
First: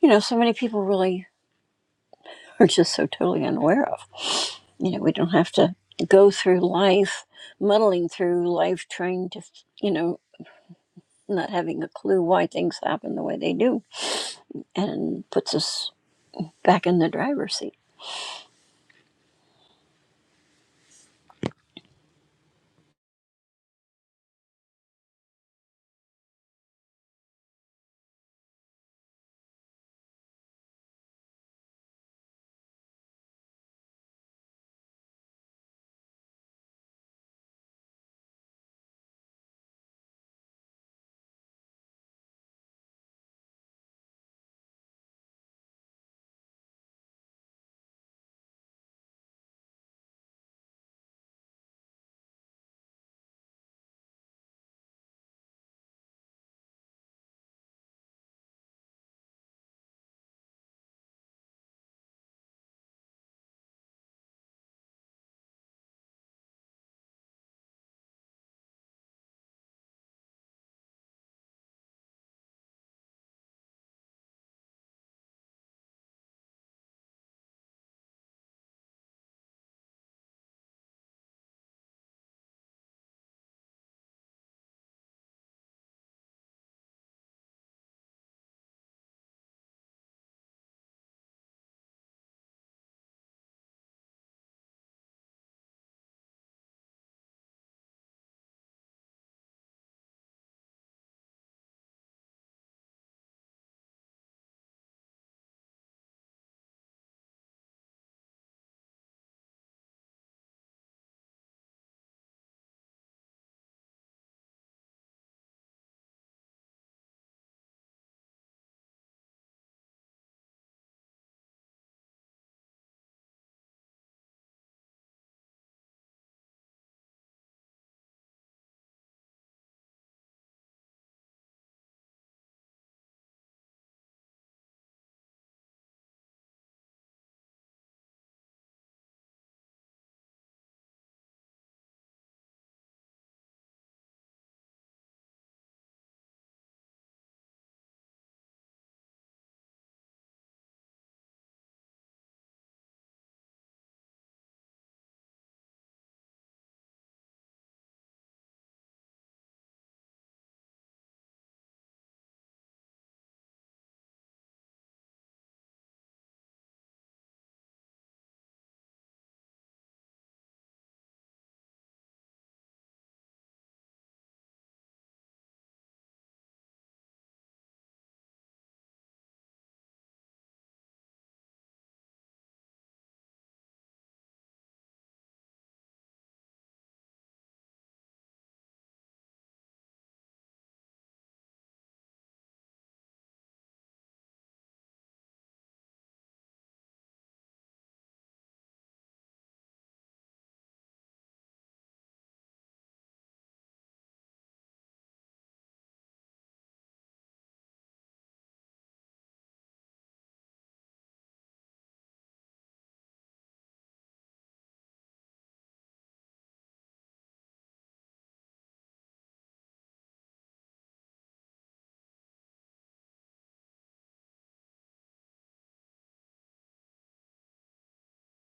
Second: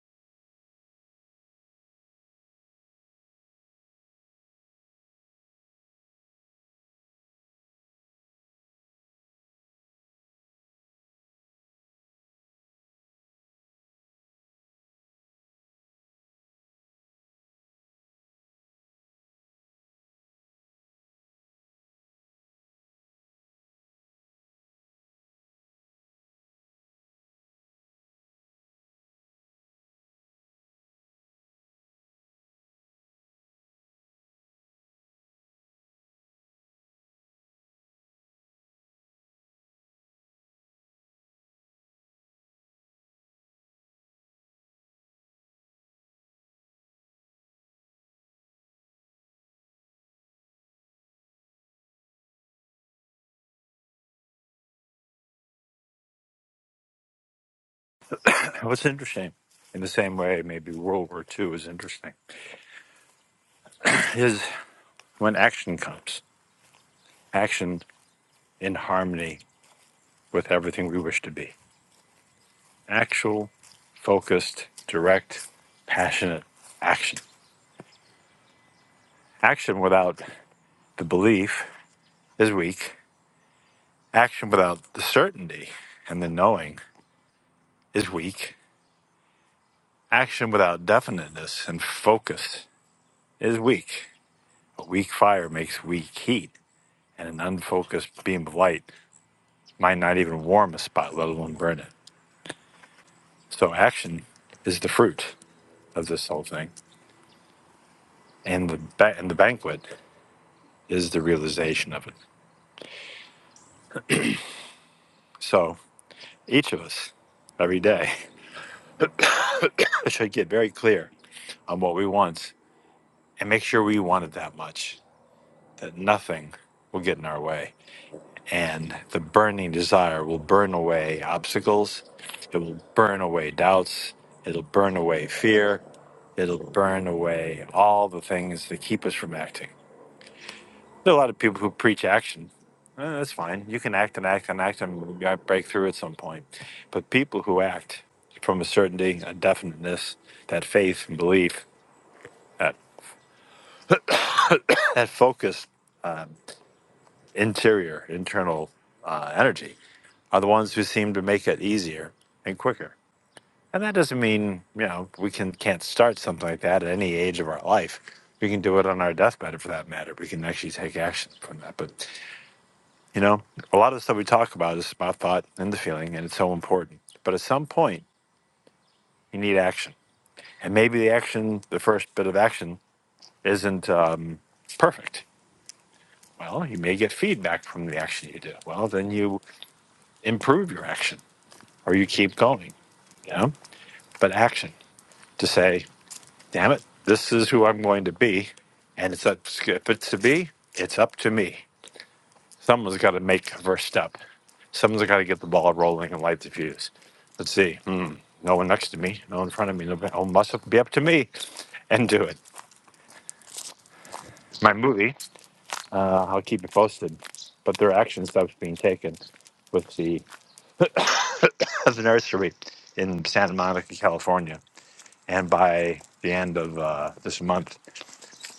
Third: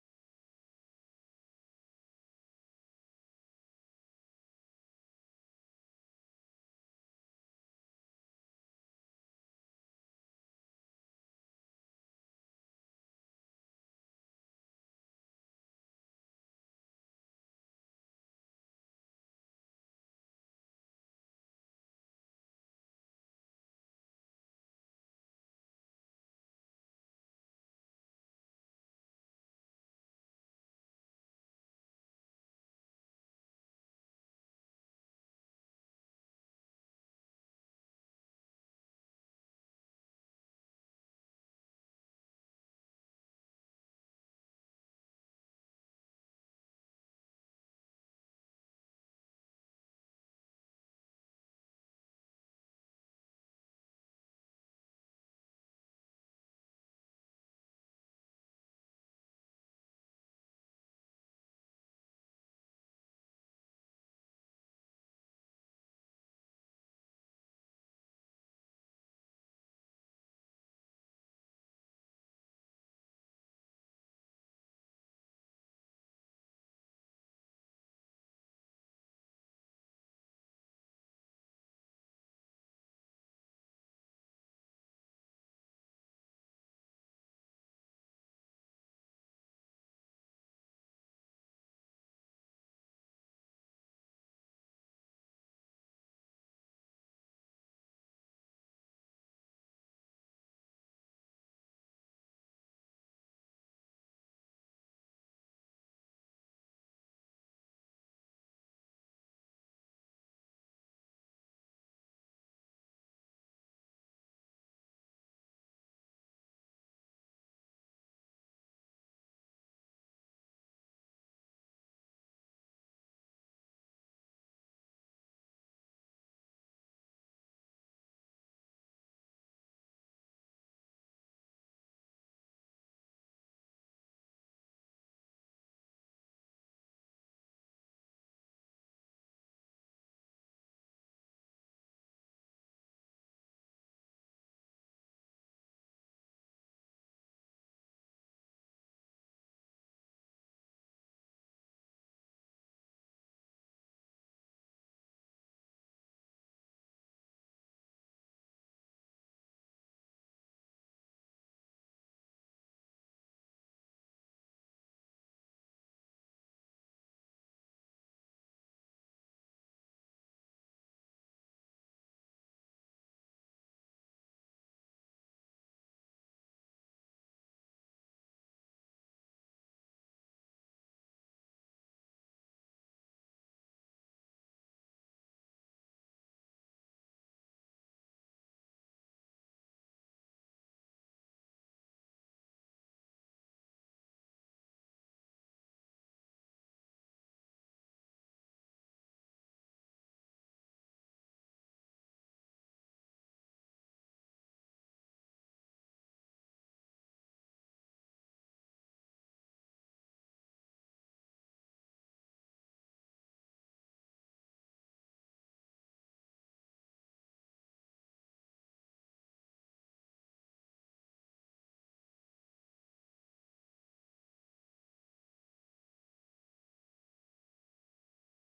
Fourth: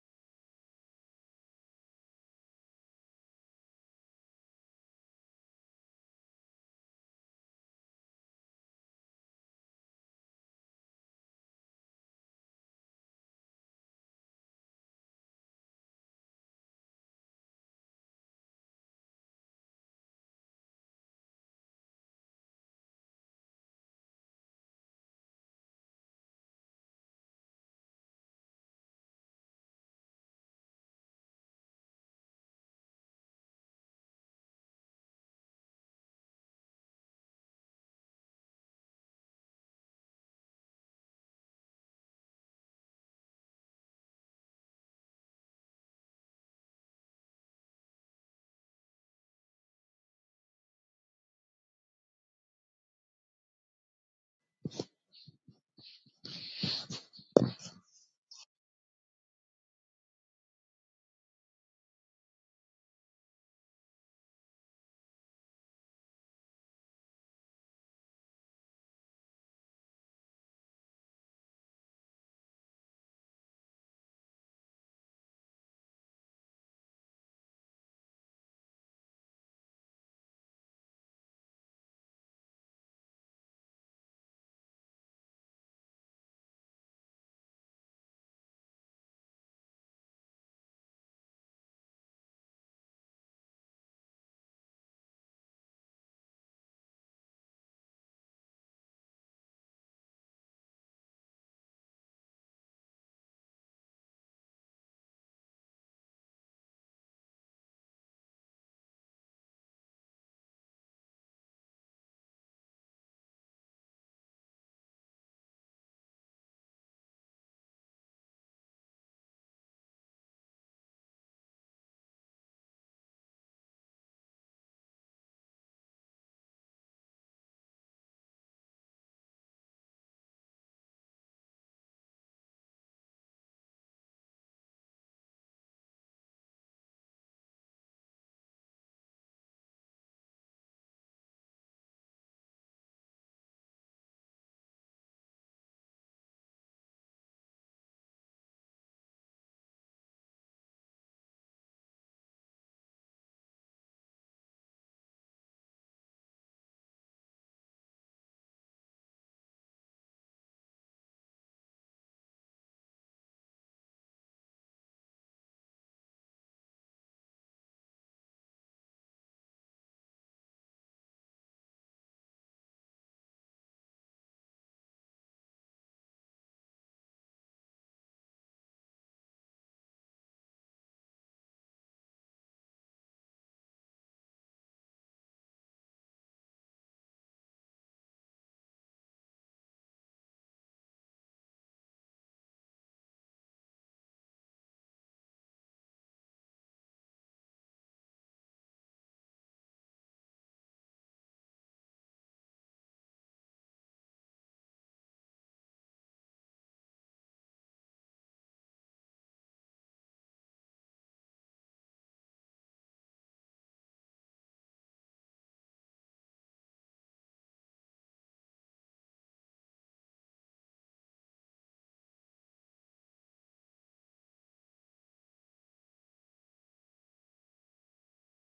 you know, so many people really are just so totally unaware of. You know, we don't have to go through life muddling through life trying to, you know, not having a clue why things happen the way they do and puts us back in the driver's seat. What's interesting? In the same way, maybe World War II is interesting. when action comes, action in harmony with everything we wish to be. Actual, focused, direct, passionate action. Action without the belief is weak. Action without the certainty and the knowing is weak. Action without definiteness and focus is weak. A weak fire makes weak heat, and an unfocused beam of light might not even warm a spot, let alone burn it. So, action is the fruit of this whole thing and the ba- and the banquet is the realization of it. So each of us, every day, should get very clear on what we want and make sure we want it that much that nothing will get in our way, and the burning desire will burn away obstacles. It will burn away doubts. It'll burn away fear. It'll burn away all the things that keep us from acting. There are a lot of people who preach action. Eh, that's fine. You can act and act and act and you might break through at some point. But people who act from a certainty, a definiteness, that faith and belief, that, that focused interior, internal uh, energy, are the ones who seem to make it easier and quicker. And that doesn't mean, you know, we can, can't start something like that at any age of our life. We can do it on our deathbed for that matter. We can actually take action from that. But You know, a lot of the stuff we talk about is my thought and the feeling, and it's so important. But at some point, you need action. And maybe the action, the first bit of action, isn't um, perfect. Well, you may get feedback from the action you do. Well, then you improve your action or you keep going, you know? But action to say, damn it, this is who I'm going to be. And it's up, if it's to be, it's up to me. Someone's got to make the first step. Someone's got to get the ball rolling and light the fuse. Let's see. Hmm. No one next to me. No one in front of me. No, oh, must be up to me, and do it. My movie. Uh, I'll keep it posted. But there are action steps being taken with the the nursery in Santa Monica, California, and by the end of uh, this month,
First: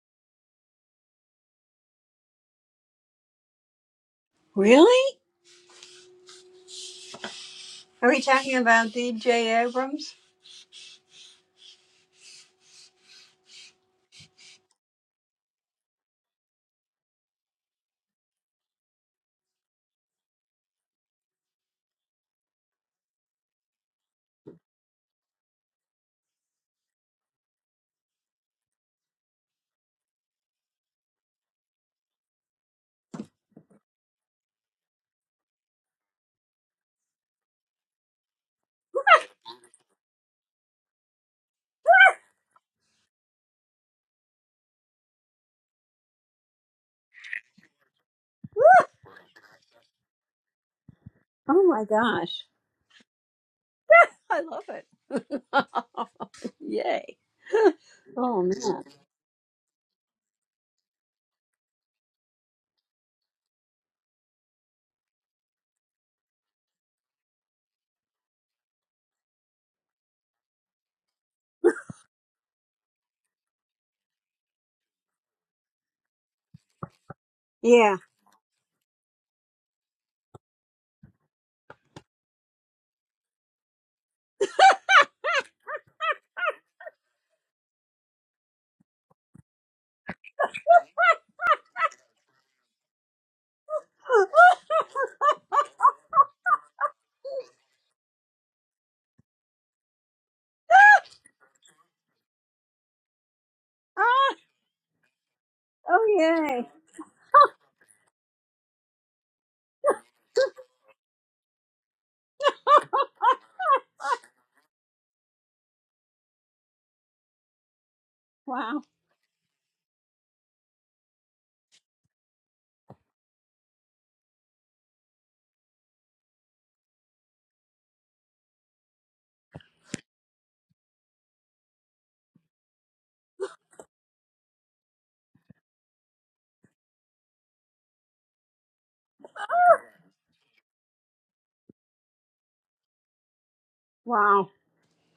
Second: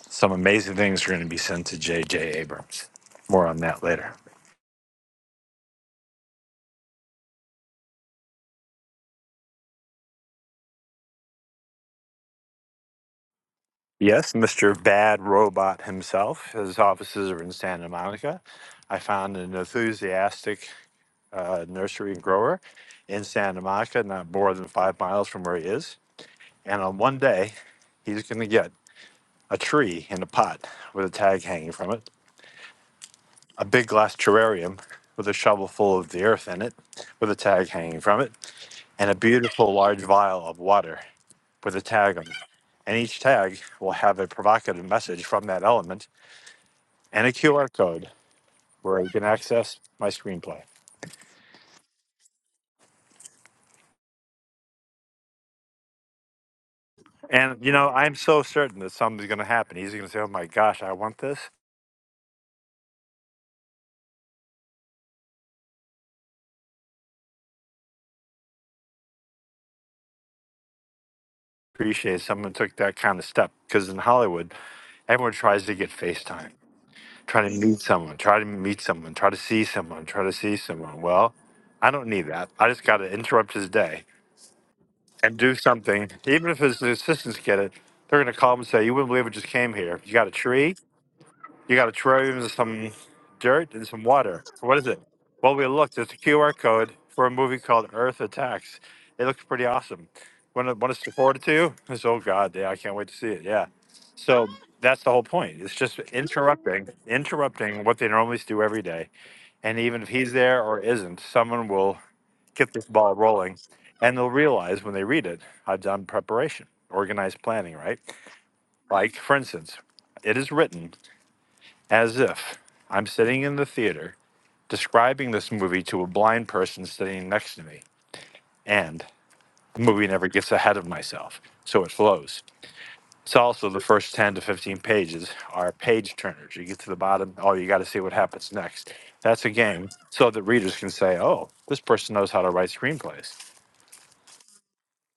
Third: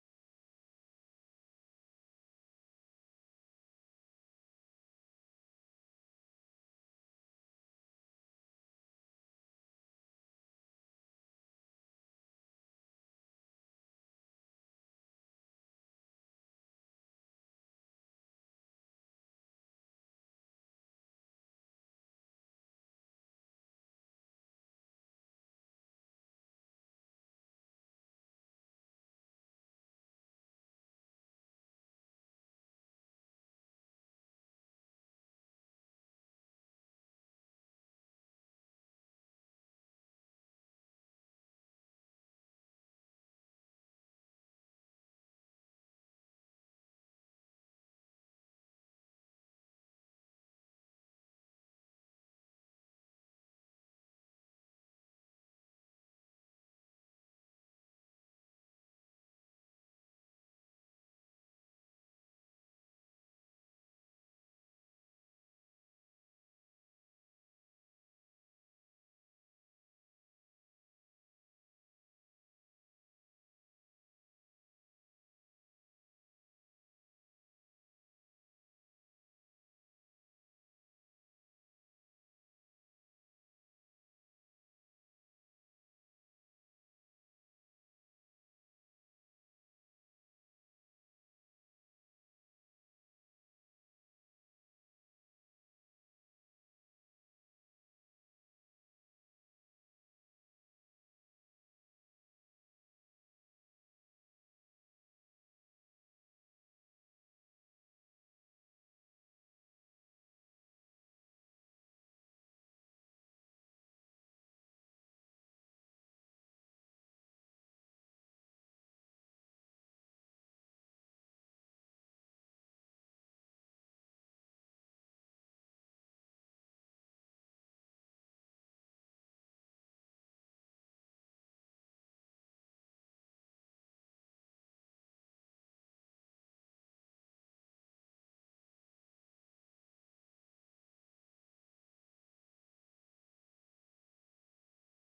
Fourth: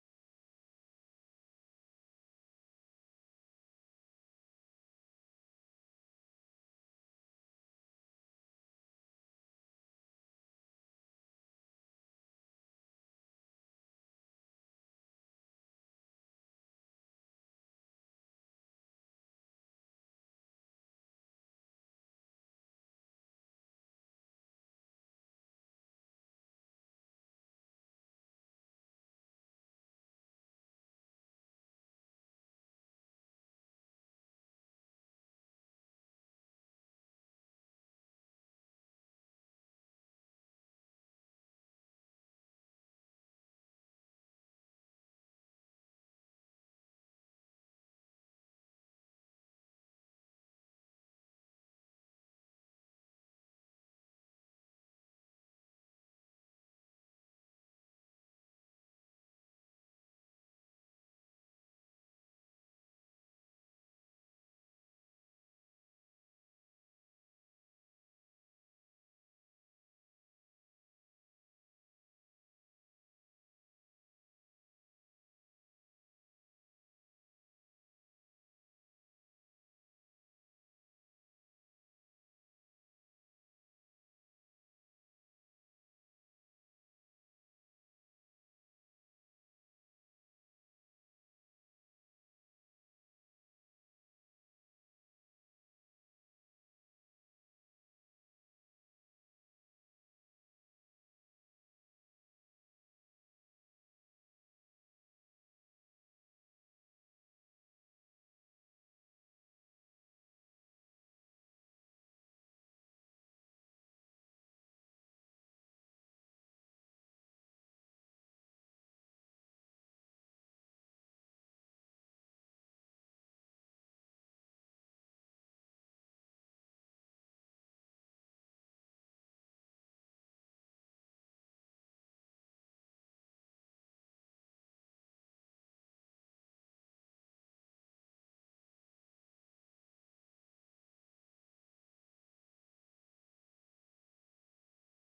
some amazing things are going to be sent to J. J. Abrams. More on that later. Really? Are we talking about DJ Abrams? Yes, Mr. Bad Robot himself. His offices are in Santa Monica. I found an enthusiastic uh, nursery grower in Santa Monica, not more than five miles from where he is. And on one day, he's going to get a tree in a pot with a tag hanging from it, a big glass terrarium with a shovel full of the earth in it with a tag hanging from it, and a beautiful large vial of water with a tag on it. And each tag will have a provocative message from that element and a QR code where you can access my screenplay. Oh my gosh. I love it. Yay. And you know, I'm Oh so certain man. that something's going to happen. He's going to say, "Oh my gosh, I want this." Appreciate someone took that kind of step because in Hollywood, everyone tries to get FaceTime, try to meet Yeah. someone, try to meet someone, try to see someone, try to see someone. Well, I don't need that. I just got to interrupt his day and do something. Even if his assistants get it, they're going to call him and say, "You wouldn't believe it just came here. You got a tree? You got a terrarium and some dirt and some water. What is it? Well, we looked. It's a QR code for a movie called Earth Attacks. It looks pretty awesome. Want to want us to forward it to you? It's, oh God, yeah, I can't wait to see it. Yeah. Ah, So that's the whole point. It's just oh yay. interrupting, interrupting what they normally do every day. And even if he's there or isn't, someone will get this ball rolling, and they'll realize when they read it, I've done preparation, organized planning, right? Wow. Like, for instance, it is written as if I'm sitting in the theater describing this movie to a blind person sitting next to me. And the movie never gets ahead of myself, so it flows. It's also the first 10 to 15 pages are page turners. You get to the bottom, oh, you got to see what happens next. That's a game so that readers can say, oh, this person knows how to write screenplays. Wow.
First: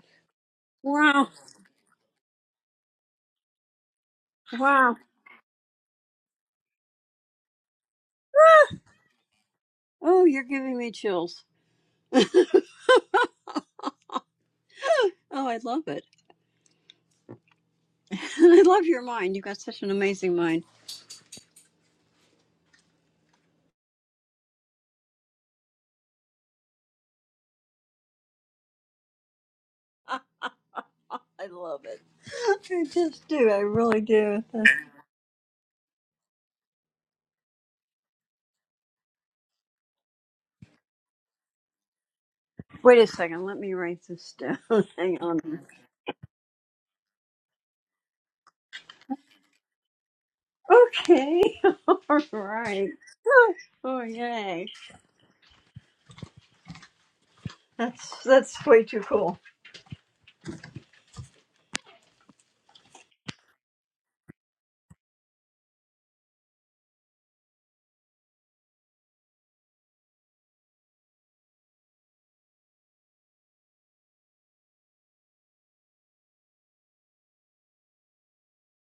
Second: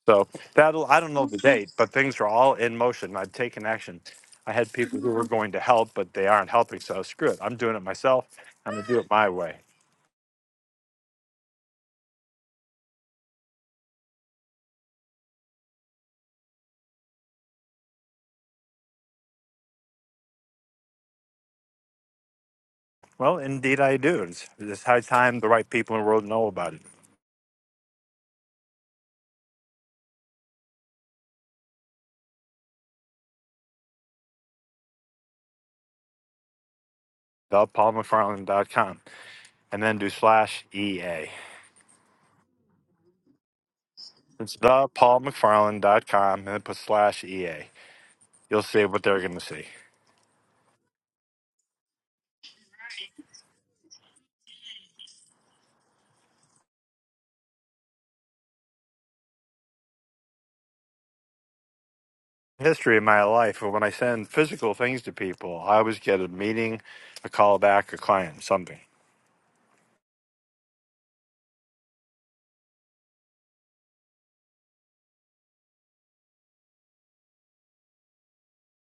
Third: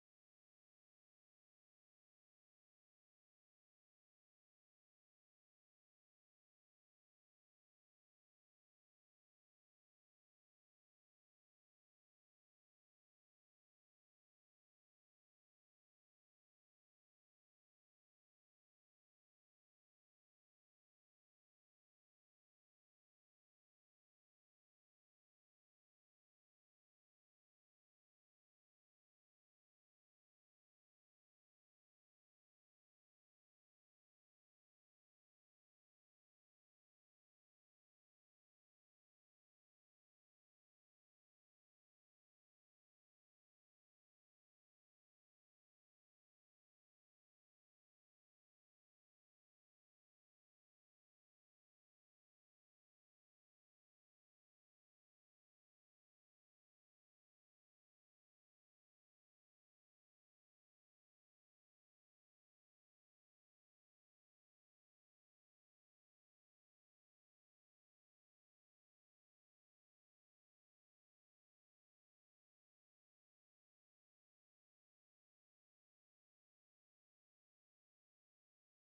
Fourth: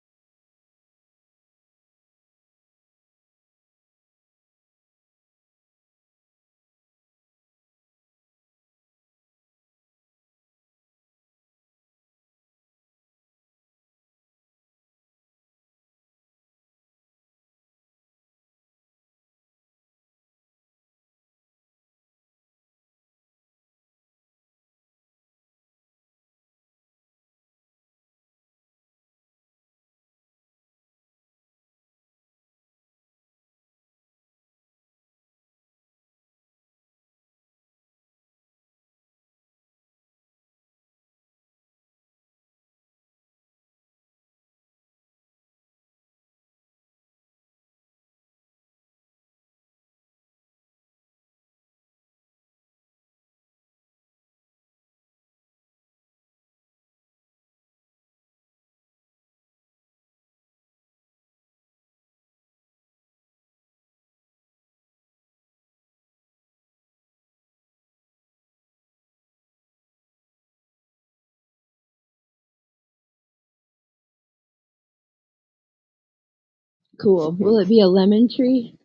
So that'll, I don't Wow. know the date, but things are all in motion. I've taken action. I had Wow. people who were going to help, but they aren't helping. So screw it. I'm doing it myself. I'm going to do it my way. Oh, you're giving me chills. Oh, I love it. I love your mind. You've got such an amazing mind. Well, indeed I do. It's, it's high time the right people in the world know about it. I love it. I just do. I really do. The ThePaulMcFarland.com and then do slash EA. Wait a second. Let me write this It's down. the Hang on. ThePaulMcFarland.com and then put slash EA. You'll see what they're going to see. Okay. All right. Oh, yay. That's that's way too cool. History of my life, when I send physical things to people, I always get a meeting, a call back, a client, something. Cool. Will it be a lemon tree?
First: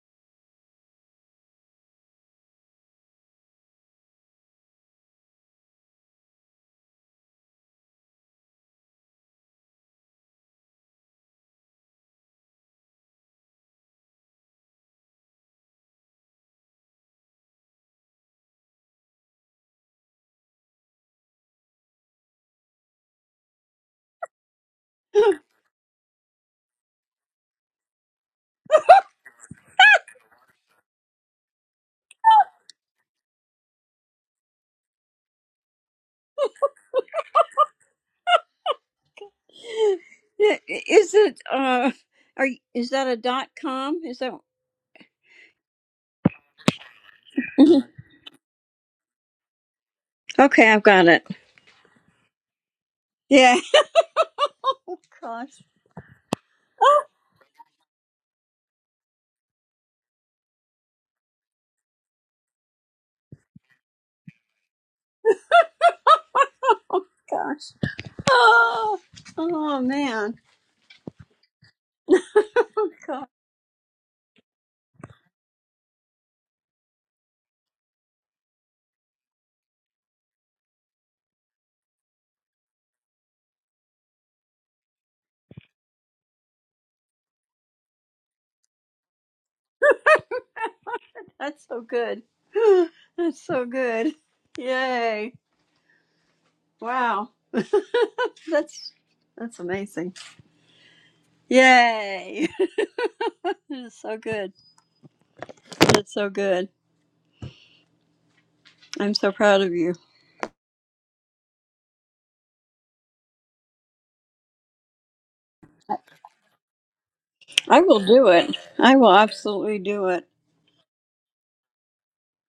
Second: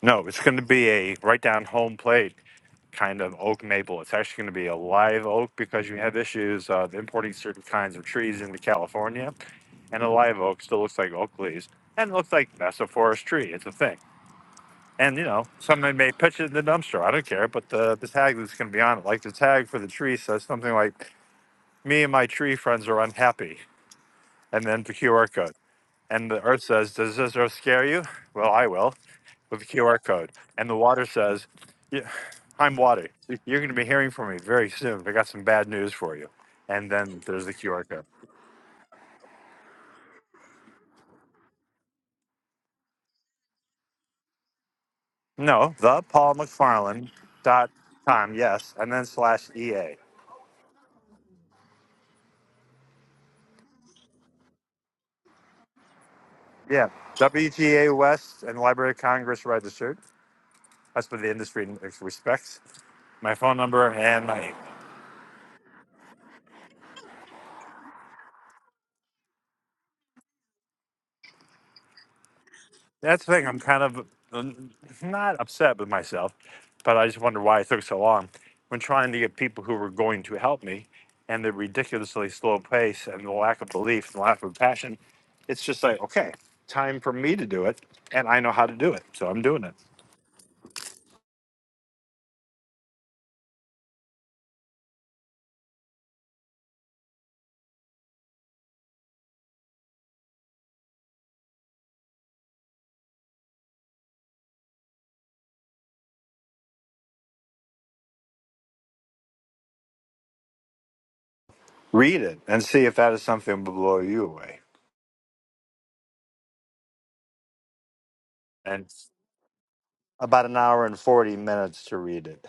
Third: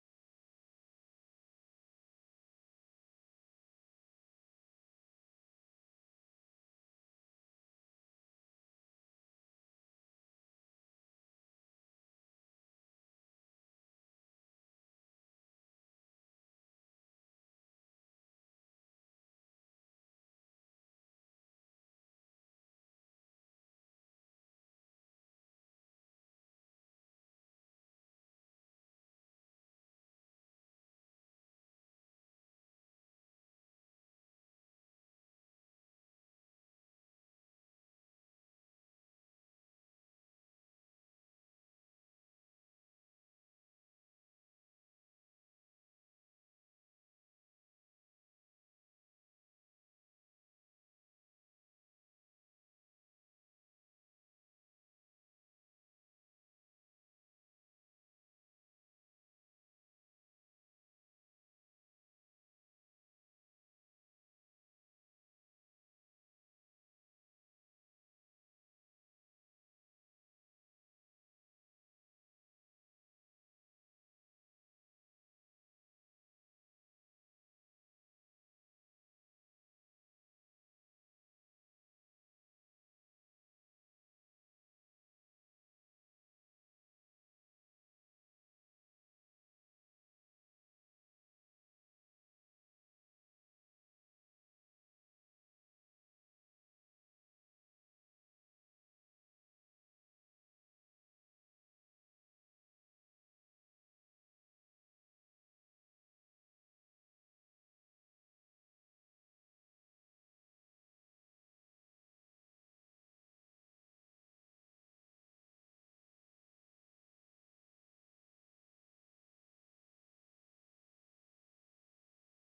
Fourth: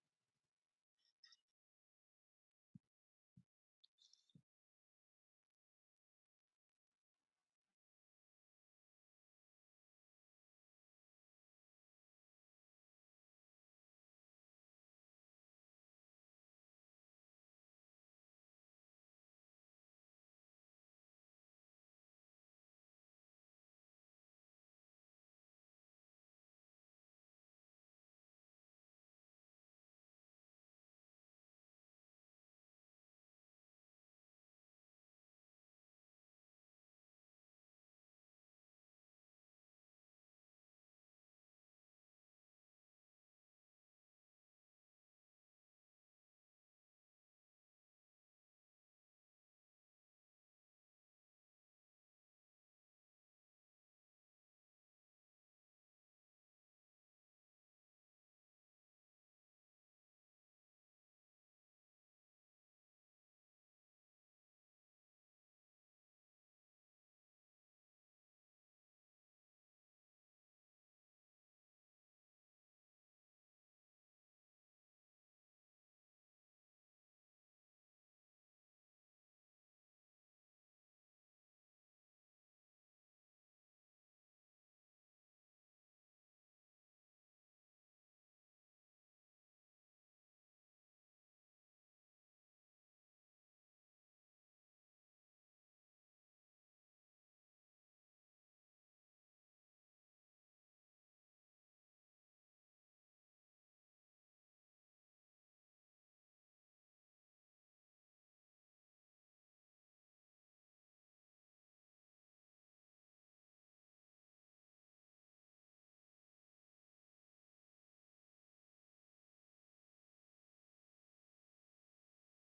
No, it's going to be a right down home plate kind of oak maple. It's actually going to be a live oak because you have issues uh, of importing certain kinds of trees into California, and a live oak still looks like oak leaves and it looks like that's a forest tree. It's a thing. And you know, somebody may pitch it in the dumpster. I don't care, but the the tag that's going to be on it, like the tag for the tree, says something like, "Me and my tree friends are unhappy," and then the QR code. And the earth says, Does this earth scare you? Well, I will with the QR code. And the water says, yeah, I'm water. You're going to be hearing from me very soon. I got some bad news for you. And then there's the QR code. Yeah, i- Is it uh are you- is that a dot com? Is that No, the Paul McFarland dot Mhm. com, yes, and then slash EA. Okay, I've got it. Yeah. Gosh. Yeah, Oh WGA West and Library of Congress registered. That's what the industry respects. My phone number and my oh, gosh. Oh, oh man. That's God, the thing. I'm kind of um, not upset with myself, but I just wonder why it took so long when trying to get people who were going to help me and the ridiculously slow pace and the lack of belief and lack of passion. It's just like, okay, time for me to do it. And I know how to do it. So I'm doing it. that's so good. That's so good. Yay. Wow. That's that's amazing. Yay. This is so good. That's so good. I'm so proud of you. Read it and see if that is something that will blow you away. I will do it. And I will absolutely do it. About an hour and 40 minutes to read it.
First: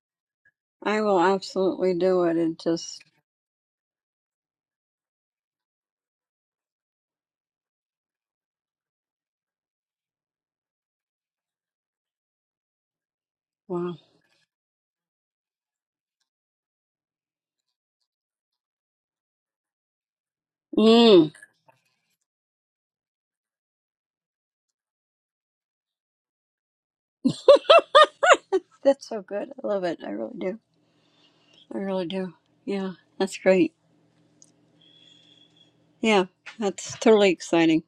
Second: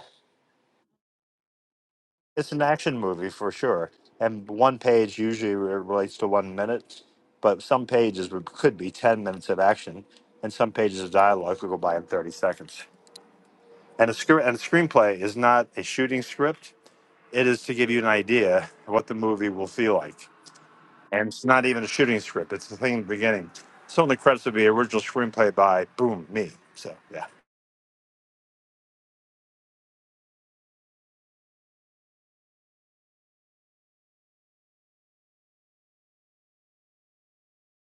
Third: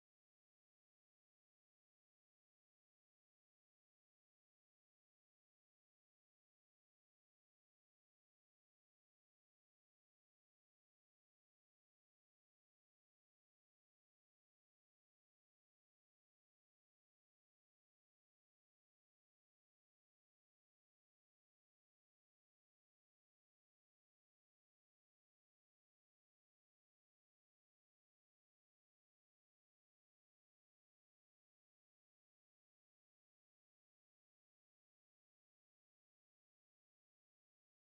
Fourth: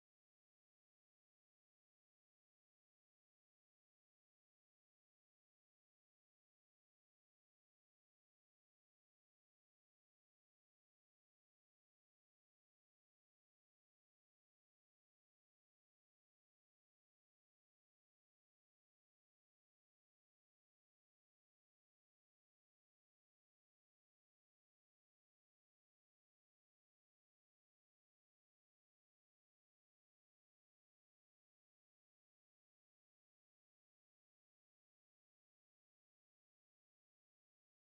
I will absolutely do it. It's It an action just, movie for sure, and one page usually re- relates to one minute, but some pages would, could be ten minutes of action, and some pages of dialogue could go by in thirty seconds. wow. And a scr- and a screenplay is not a shooting script; it is to give you an idea of what the movie will feel like. And Mm, it's not even a shooting script; it's the thing in the beginning. So in the credits would be original screenplay by boom me. So yeah, that's so good. I love it. I really do. I really do. Yeah, that's great. Yeah, that's totally exciting.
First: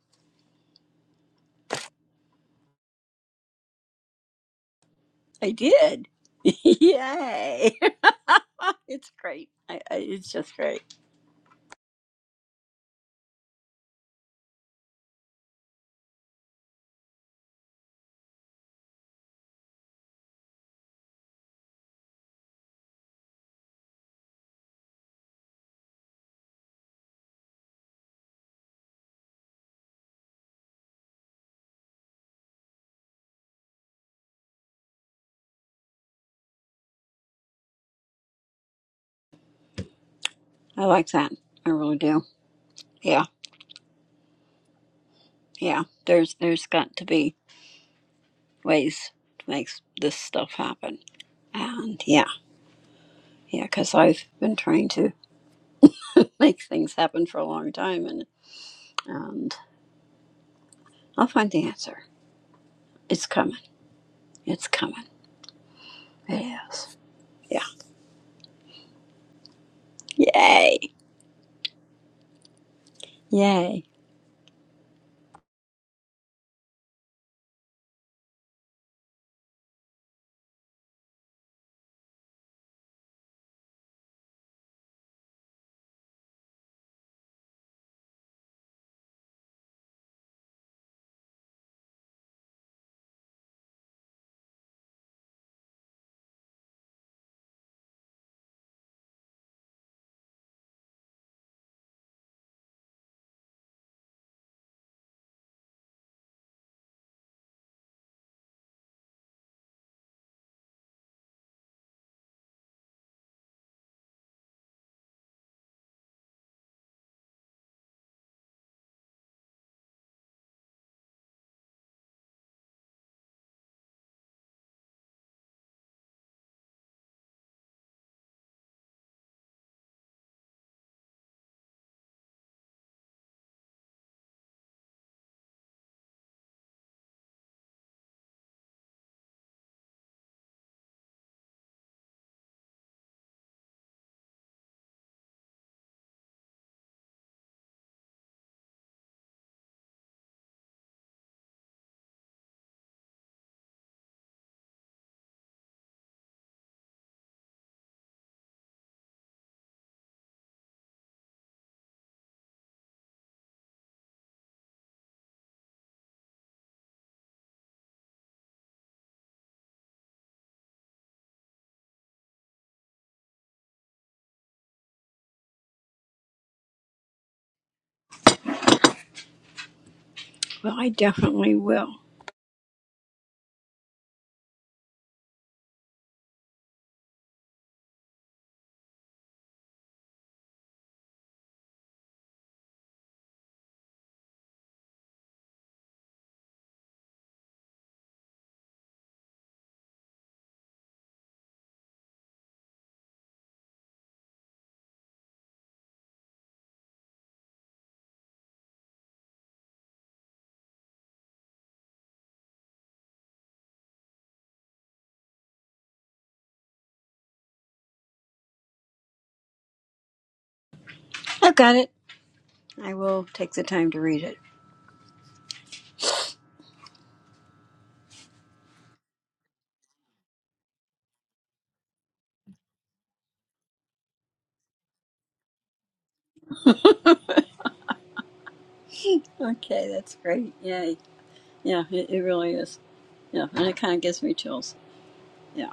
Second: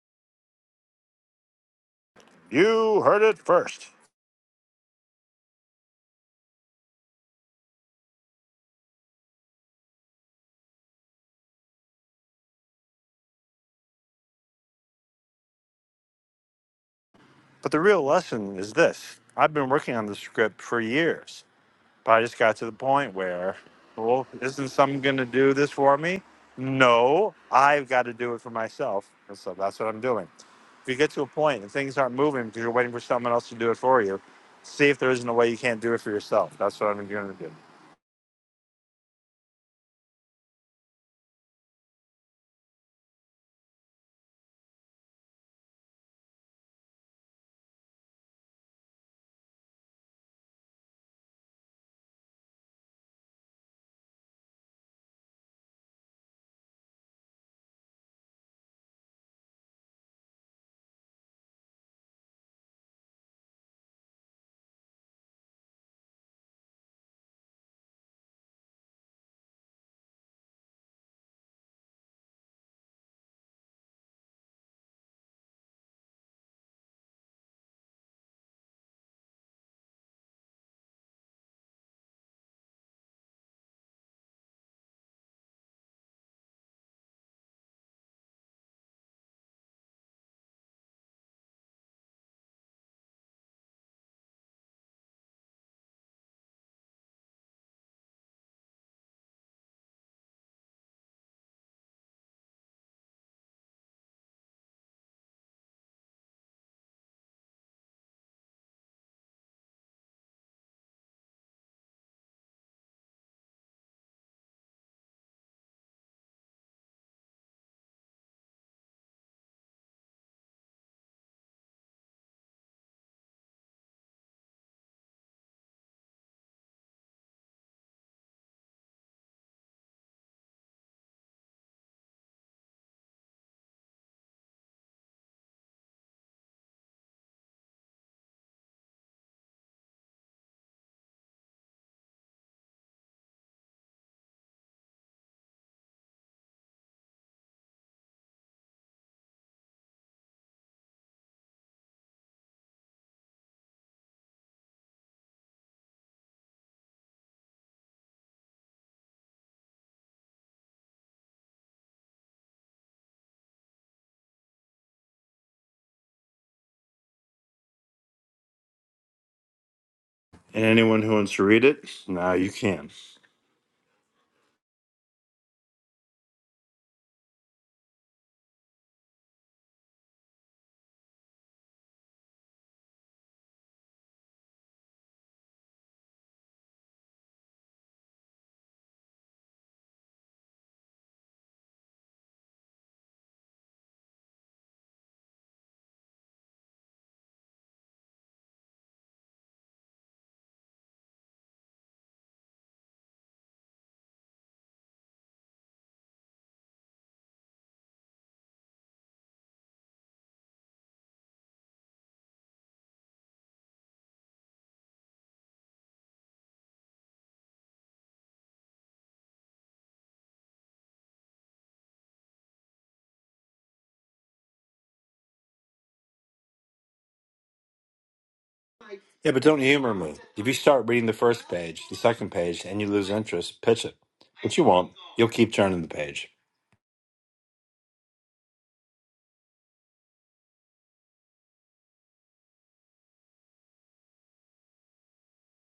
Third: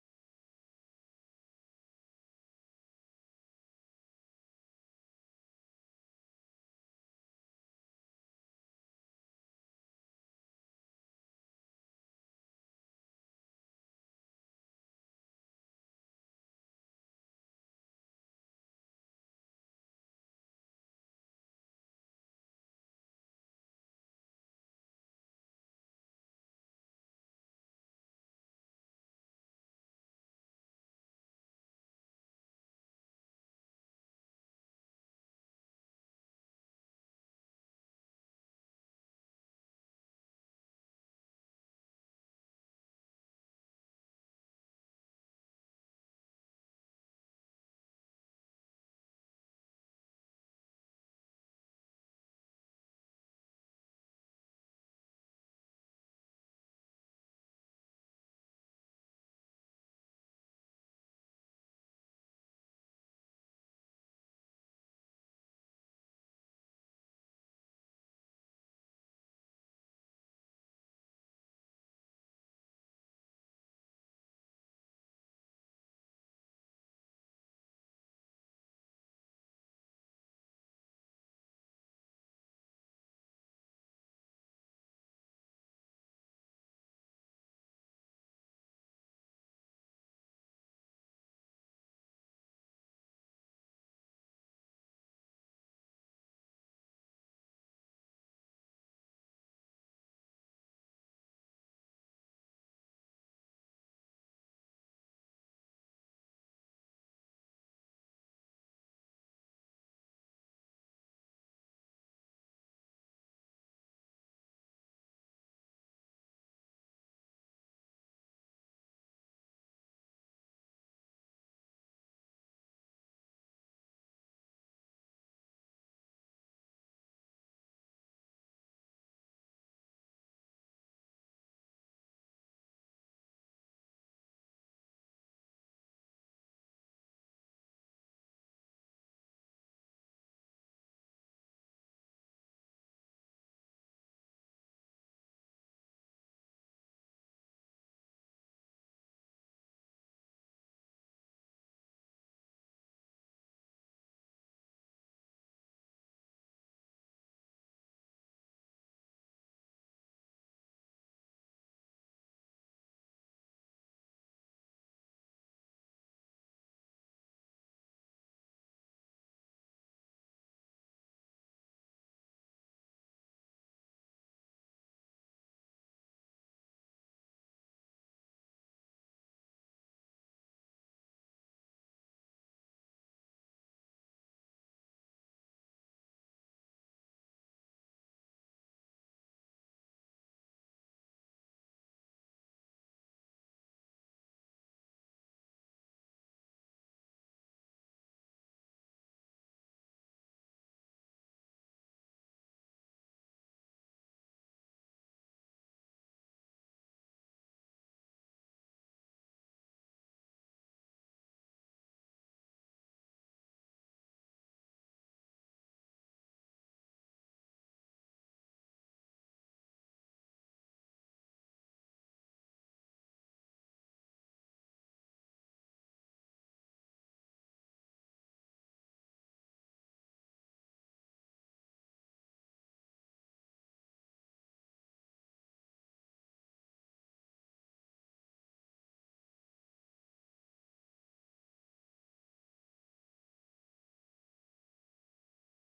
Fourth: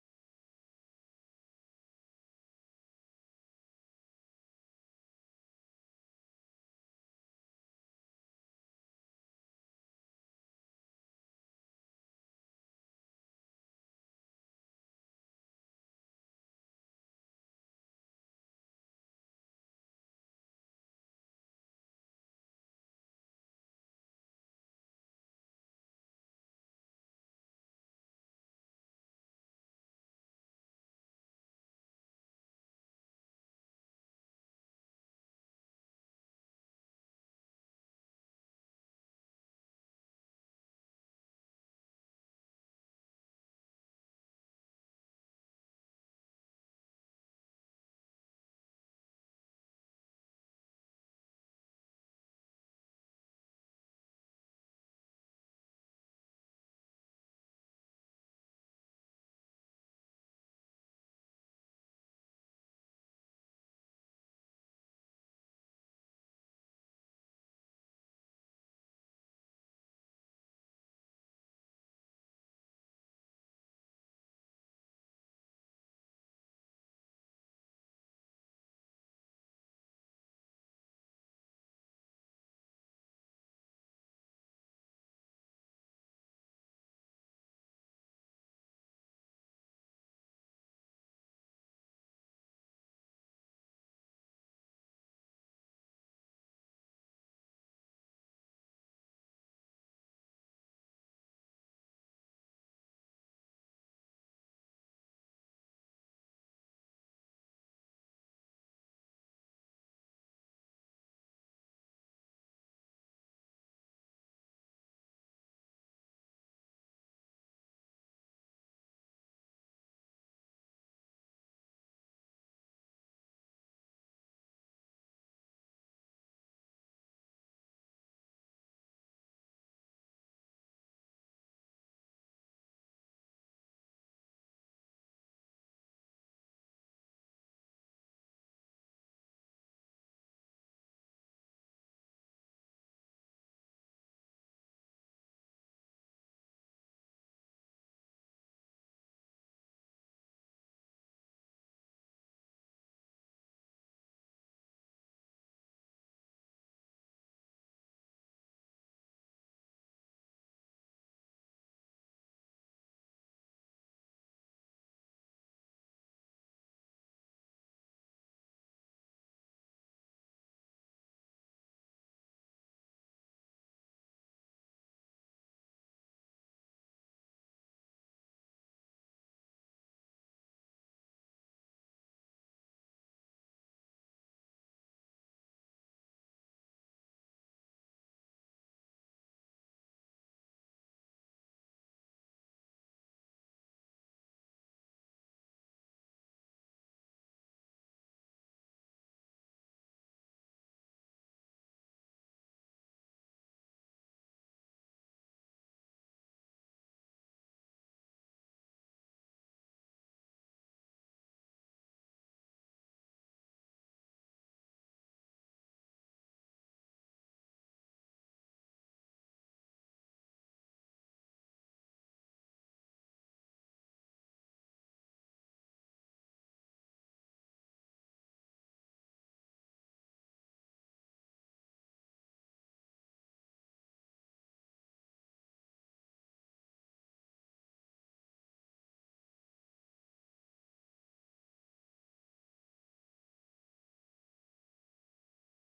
you heard it first. I did. Yay. it's great. I, I, it's just great. But the real lesson is this: I've been working on the script for years But I just got to the point where, well, isn't someone going to do this for me? No, I've got to do it for myself. And so that's what I'm doing. If you get to a point and things aren't moving because you're waiting for someone else to do it for you, see if there isn't a way you can't do it for yourself. That's what I'm going to do. I like that. I really do. Yeah, yeah. There's there's got to be ways to make s- this stuff happen. And yeah. Yeah, because I've been trying to make things happen for a long time, and and I'll find the answer. It's coming. It's coming. It is. Yeah. Yay. Yay. And anyone who wants to read it, now you can. Well, I definitely will. I've got it. I will take the time to read it. Yeah, but don't humor me. If you start reading the first page, the second page, and you lose interest, pitch it. But you won't. You'll keep turning the page. Okay, that's great. Yay. Yeah, it, it really is. Yeah, and it kind of gives me chills. Yeah.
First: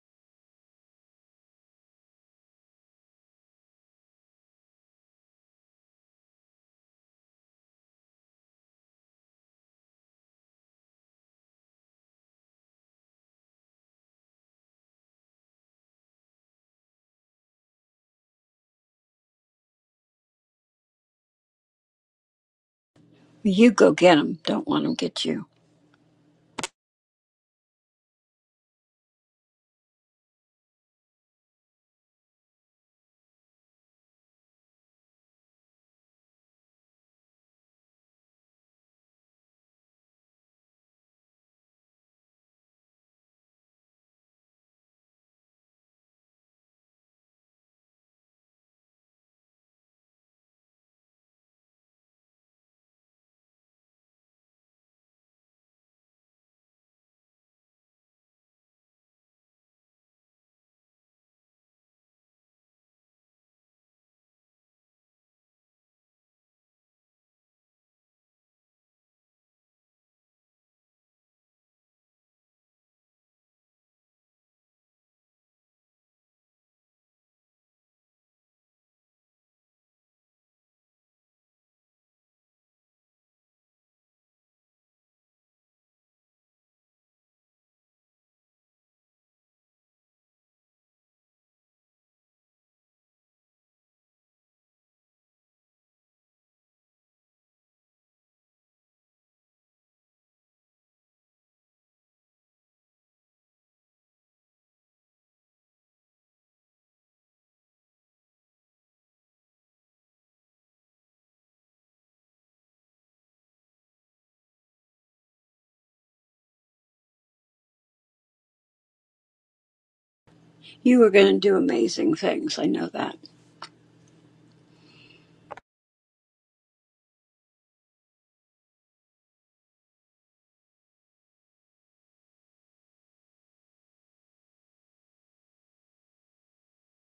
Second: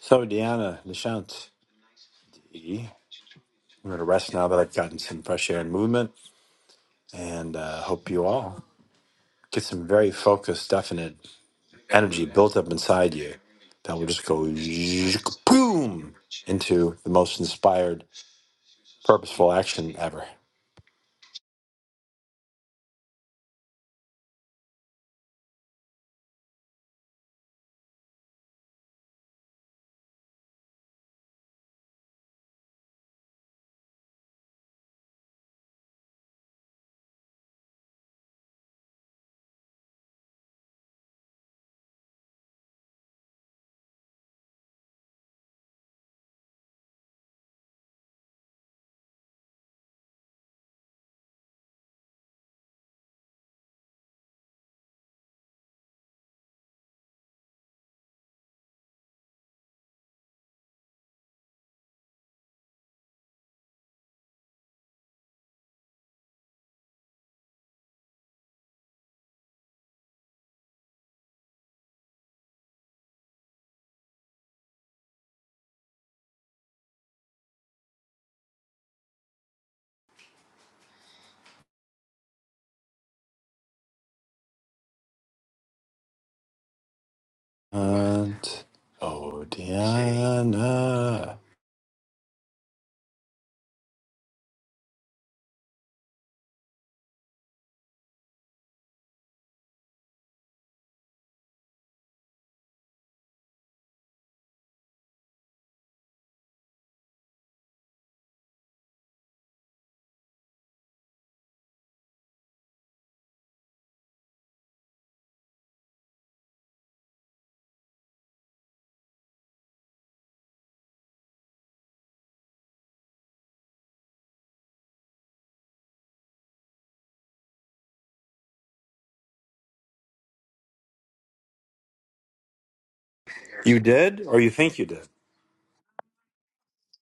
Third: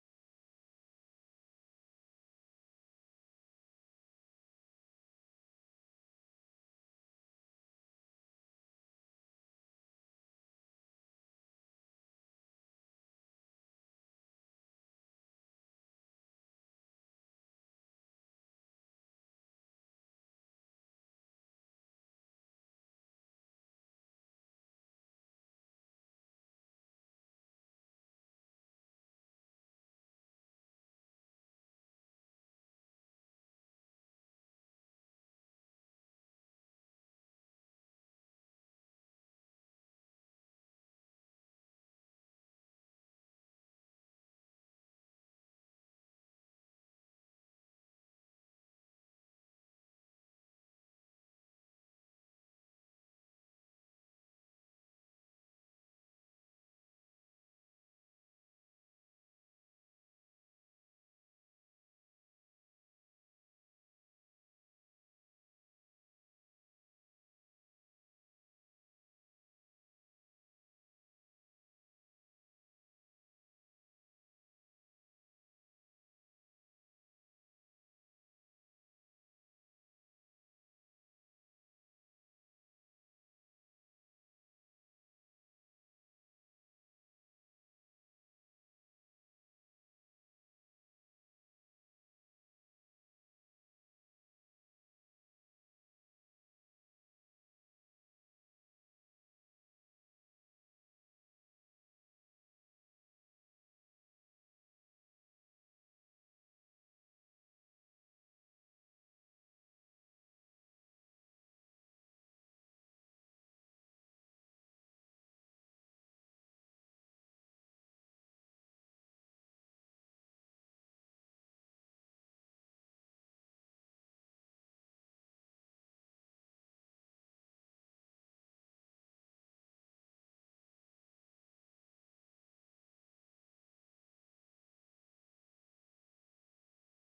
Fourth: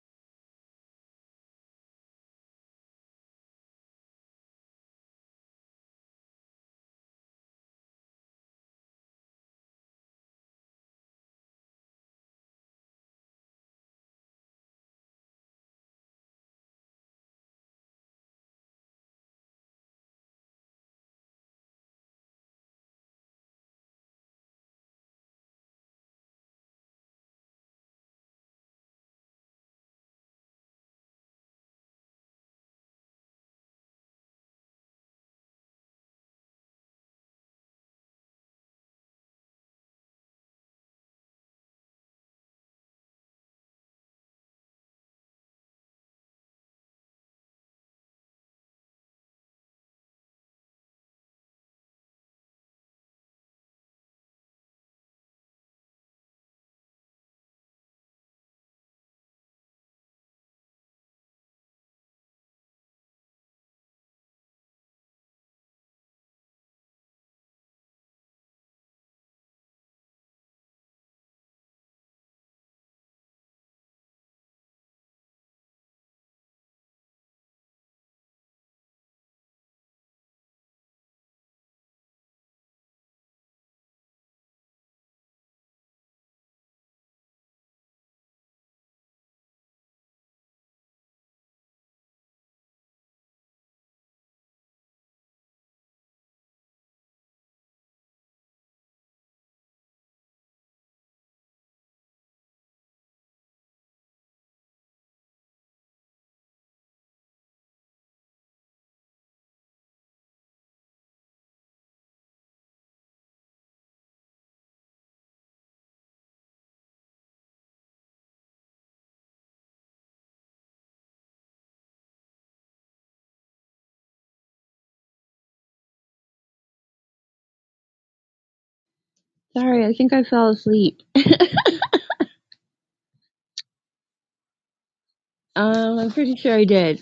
So, Deanna, Nishant, I'm going to rest now that I've gotten some fresh air and movement, and uh, hope you all get some very focused, definite energy built up inside you that will just go boom into the most inspired, purposeful action ever. You go get 'em. Don't let 'em get you. And oh, Deanna, You are going to do amazing things. I know that. Sorry, I think I fell asleep. you did, or you think you did? Um, I'm pretty sure I did.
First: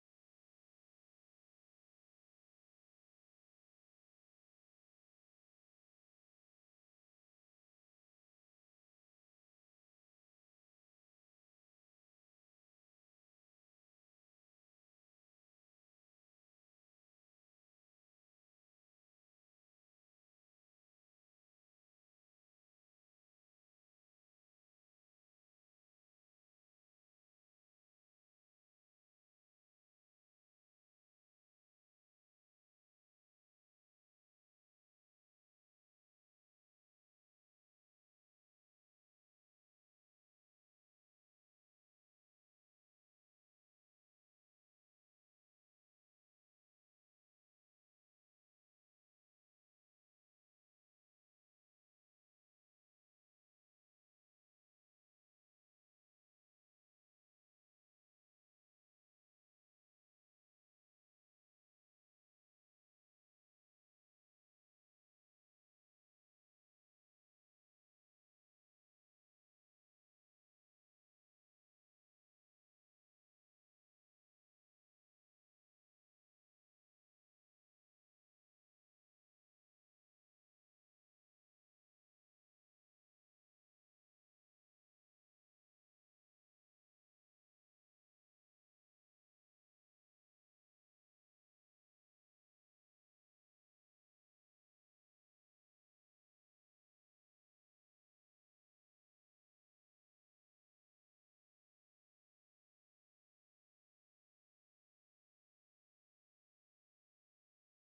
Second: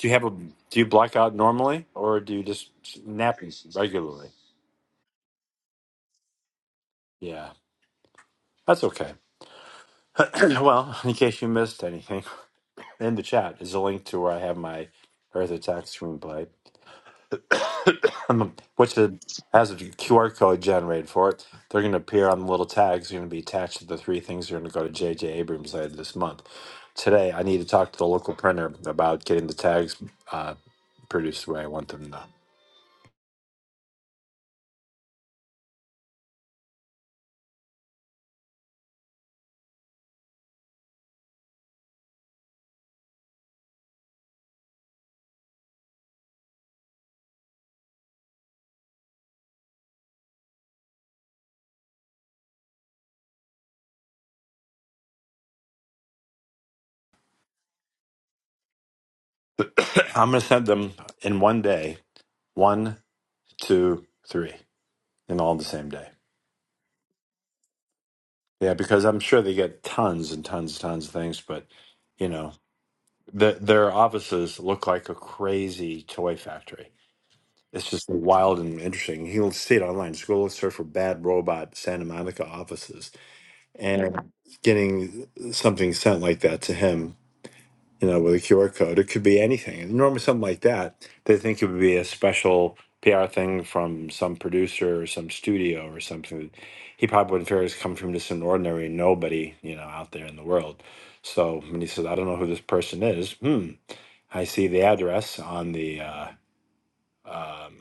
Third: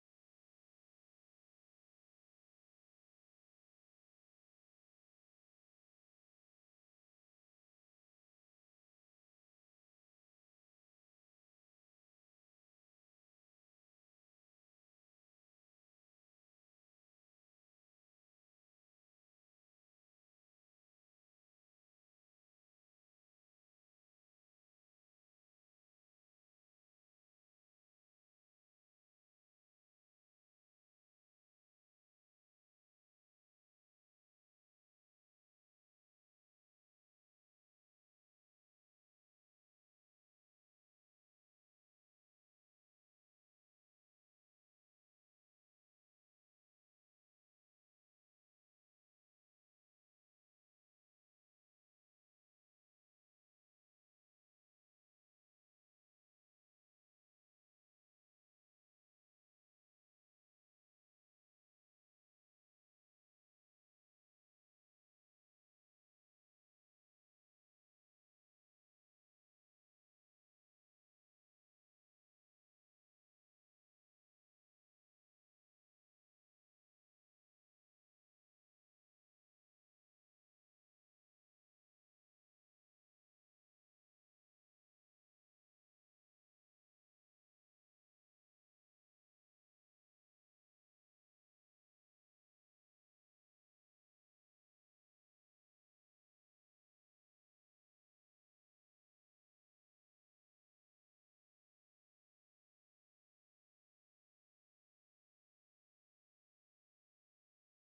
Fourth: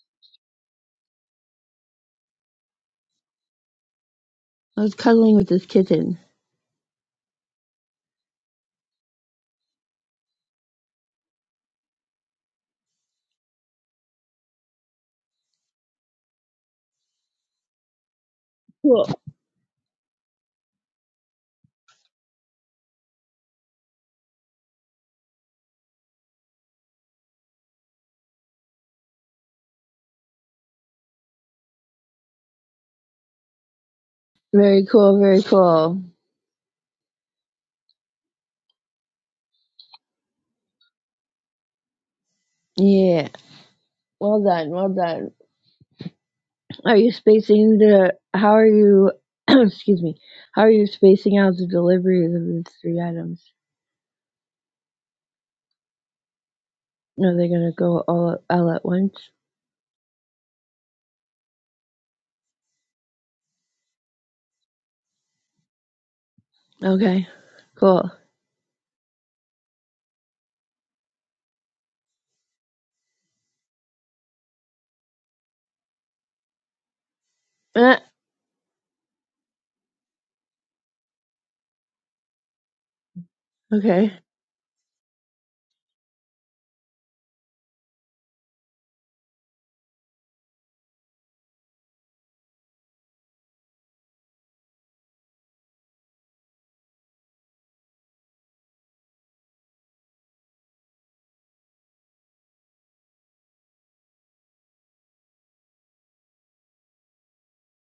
Do you have a? Do you black out normally, or do you just nap regularly? I was cuddling with this kitten. Yeah, that's okay. well, in case you missed anything. in the chat is a link to where I have my Earth Attack screenplay, um, which Cool. is, has a QR code generated for it. They're going to appear on the little tags. They're going to be attached to the three things that are going to go to J.J. Abrams later this month. Today, I need to talk to the local printer about getting the tags uh, produced the way I want them to. Very cool, very cool. Yeah. Well done, well done. Are you spacing the how are you excuse me. How are you spacing out the deliveries of these three items? No, they're gonna go all all at once. I'm going to send them in one day one, two, three, and all on the same day. Okay, cool. Yeah, because I'm sure they get tons and tons and tons of things, but. You know, The, their offices look like a crazy toy factory. It's Eh, just wild and interesting. You'll see it online. Just go search for "bad robot Santa Monica offices" okay, and getting something sent like that to him. You know, with a QR code, it could be anything. And normally, something like that, they think it would be a special PR thing from some producer or some studio or something. He probably wouldn't figure it's coming from just an ordinary nobody, you know, out there in the world. So when he says, "I don't know who this person is," hmm, I see the address on the uh, um,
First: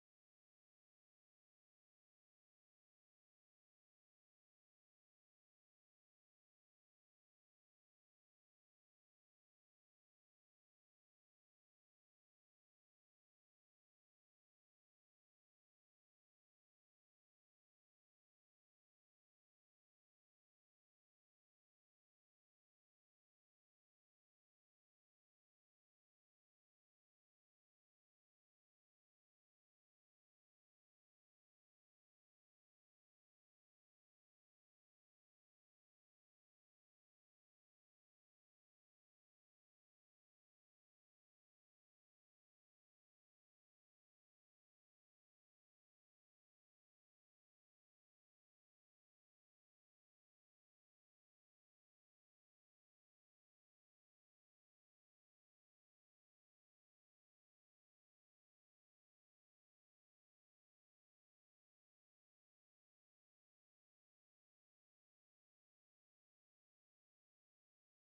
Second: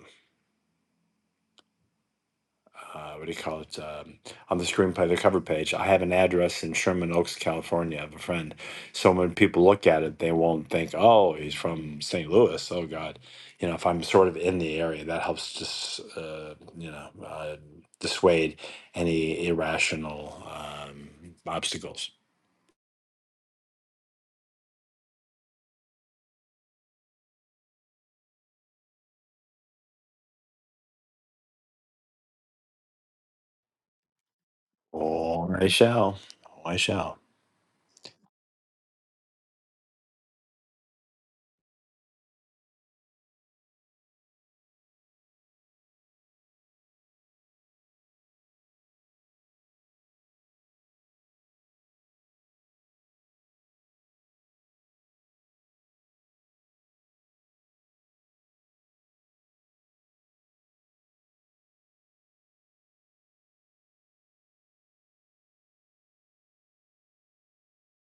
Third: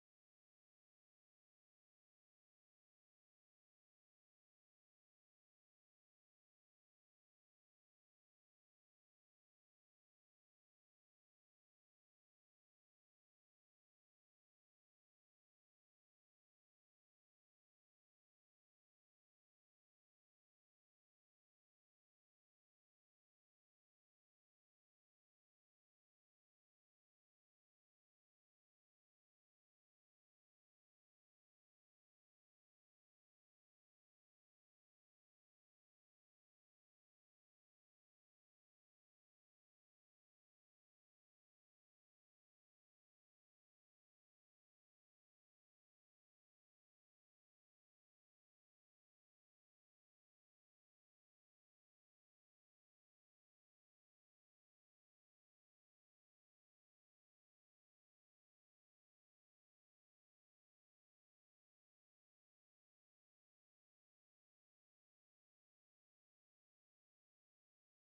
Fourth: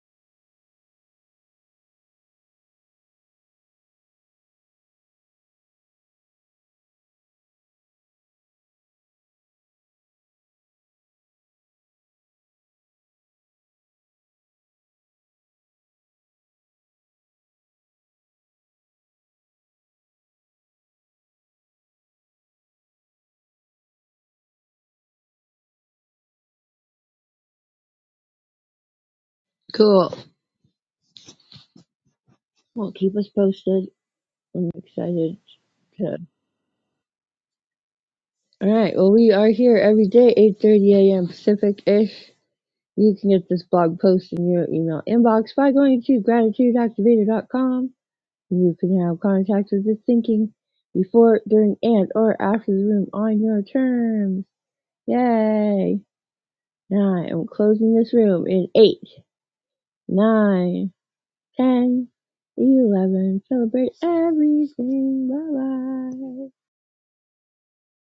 uh, what do you call it um, on the screenplay, the cover page. I have an address in Sherman Oaks, California, of a friend. So when people look at it, they won't think, "Oh, he's from St. Louis." Oh God, you know, if I'm sort of in the area, that helps just uh, you know uh, dissuade any irrational um, obstacles. cool. Well, keep us posted. I'm excited. Oh, I To... shall. Oh, I shall. All right. Well, we are here every day, 8:30 a.m. Pacific ish. You can get this blog post in your email inbox by going to gratitudeactivator.com. You can have contact with this thinking before, during, and or after the room on your terms. Yay! Now I am closing this room in eight, nine. Ten, eleven, celebrate everything. Bye bye.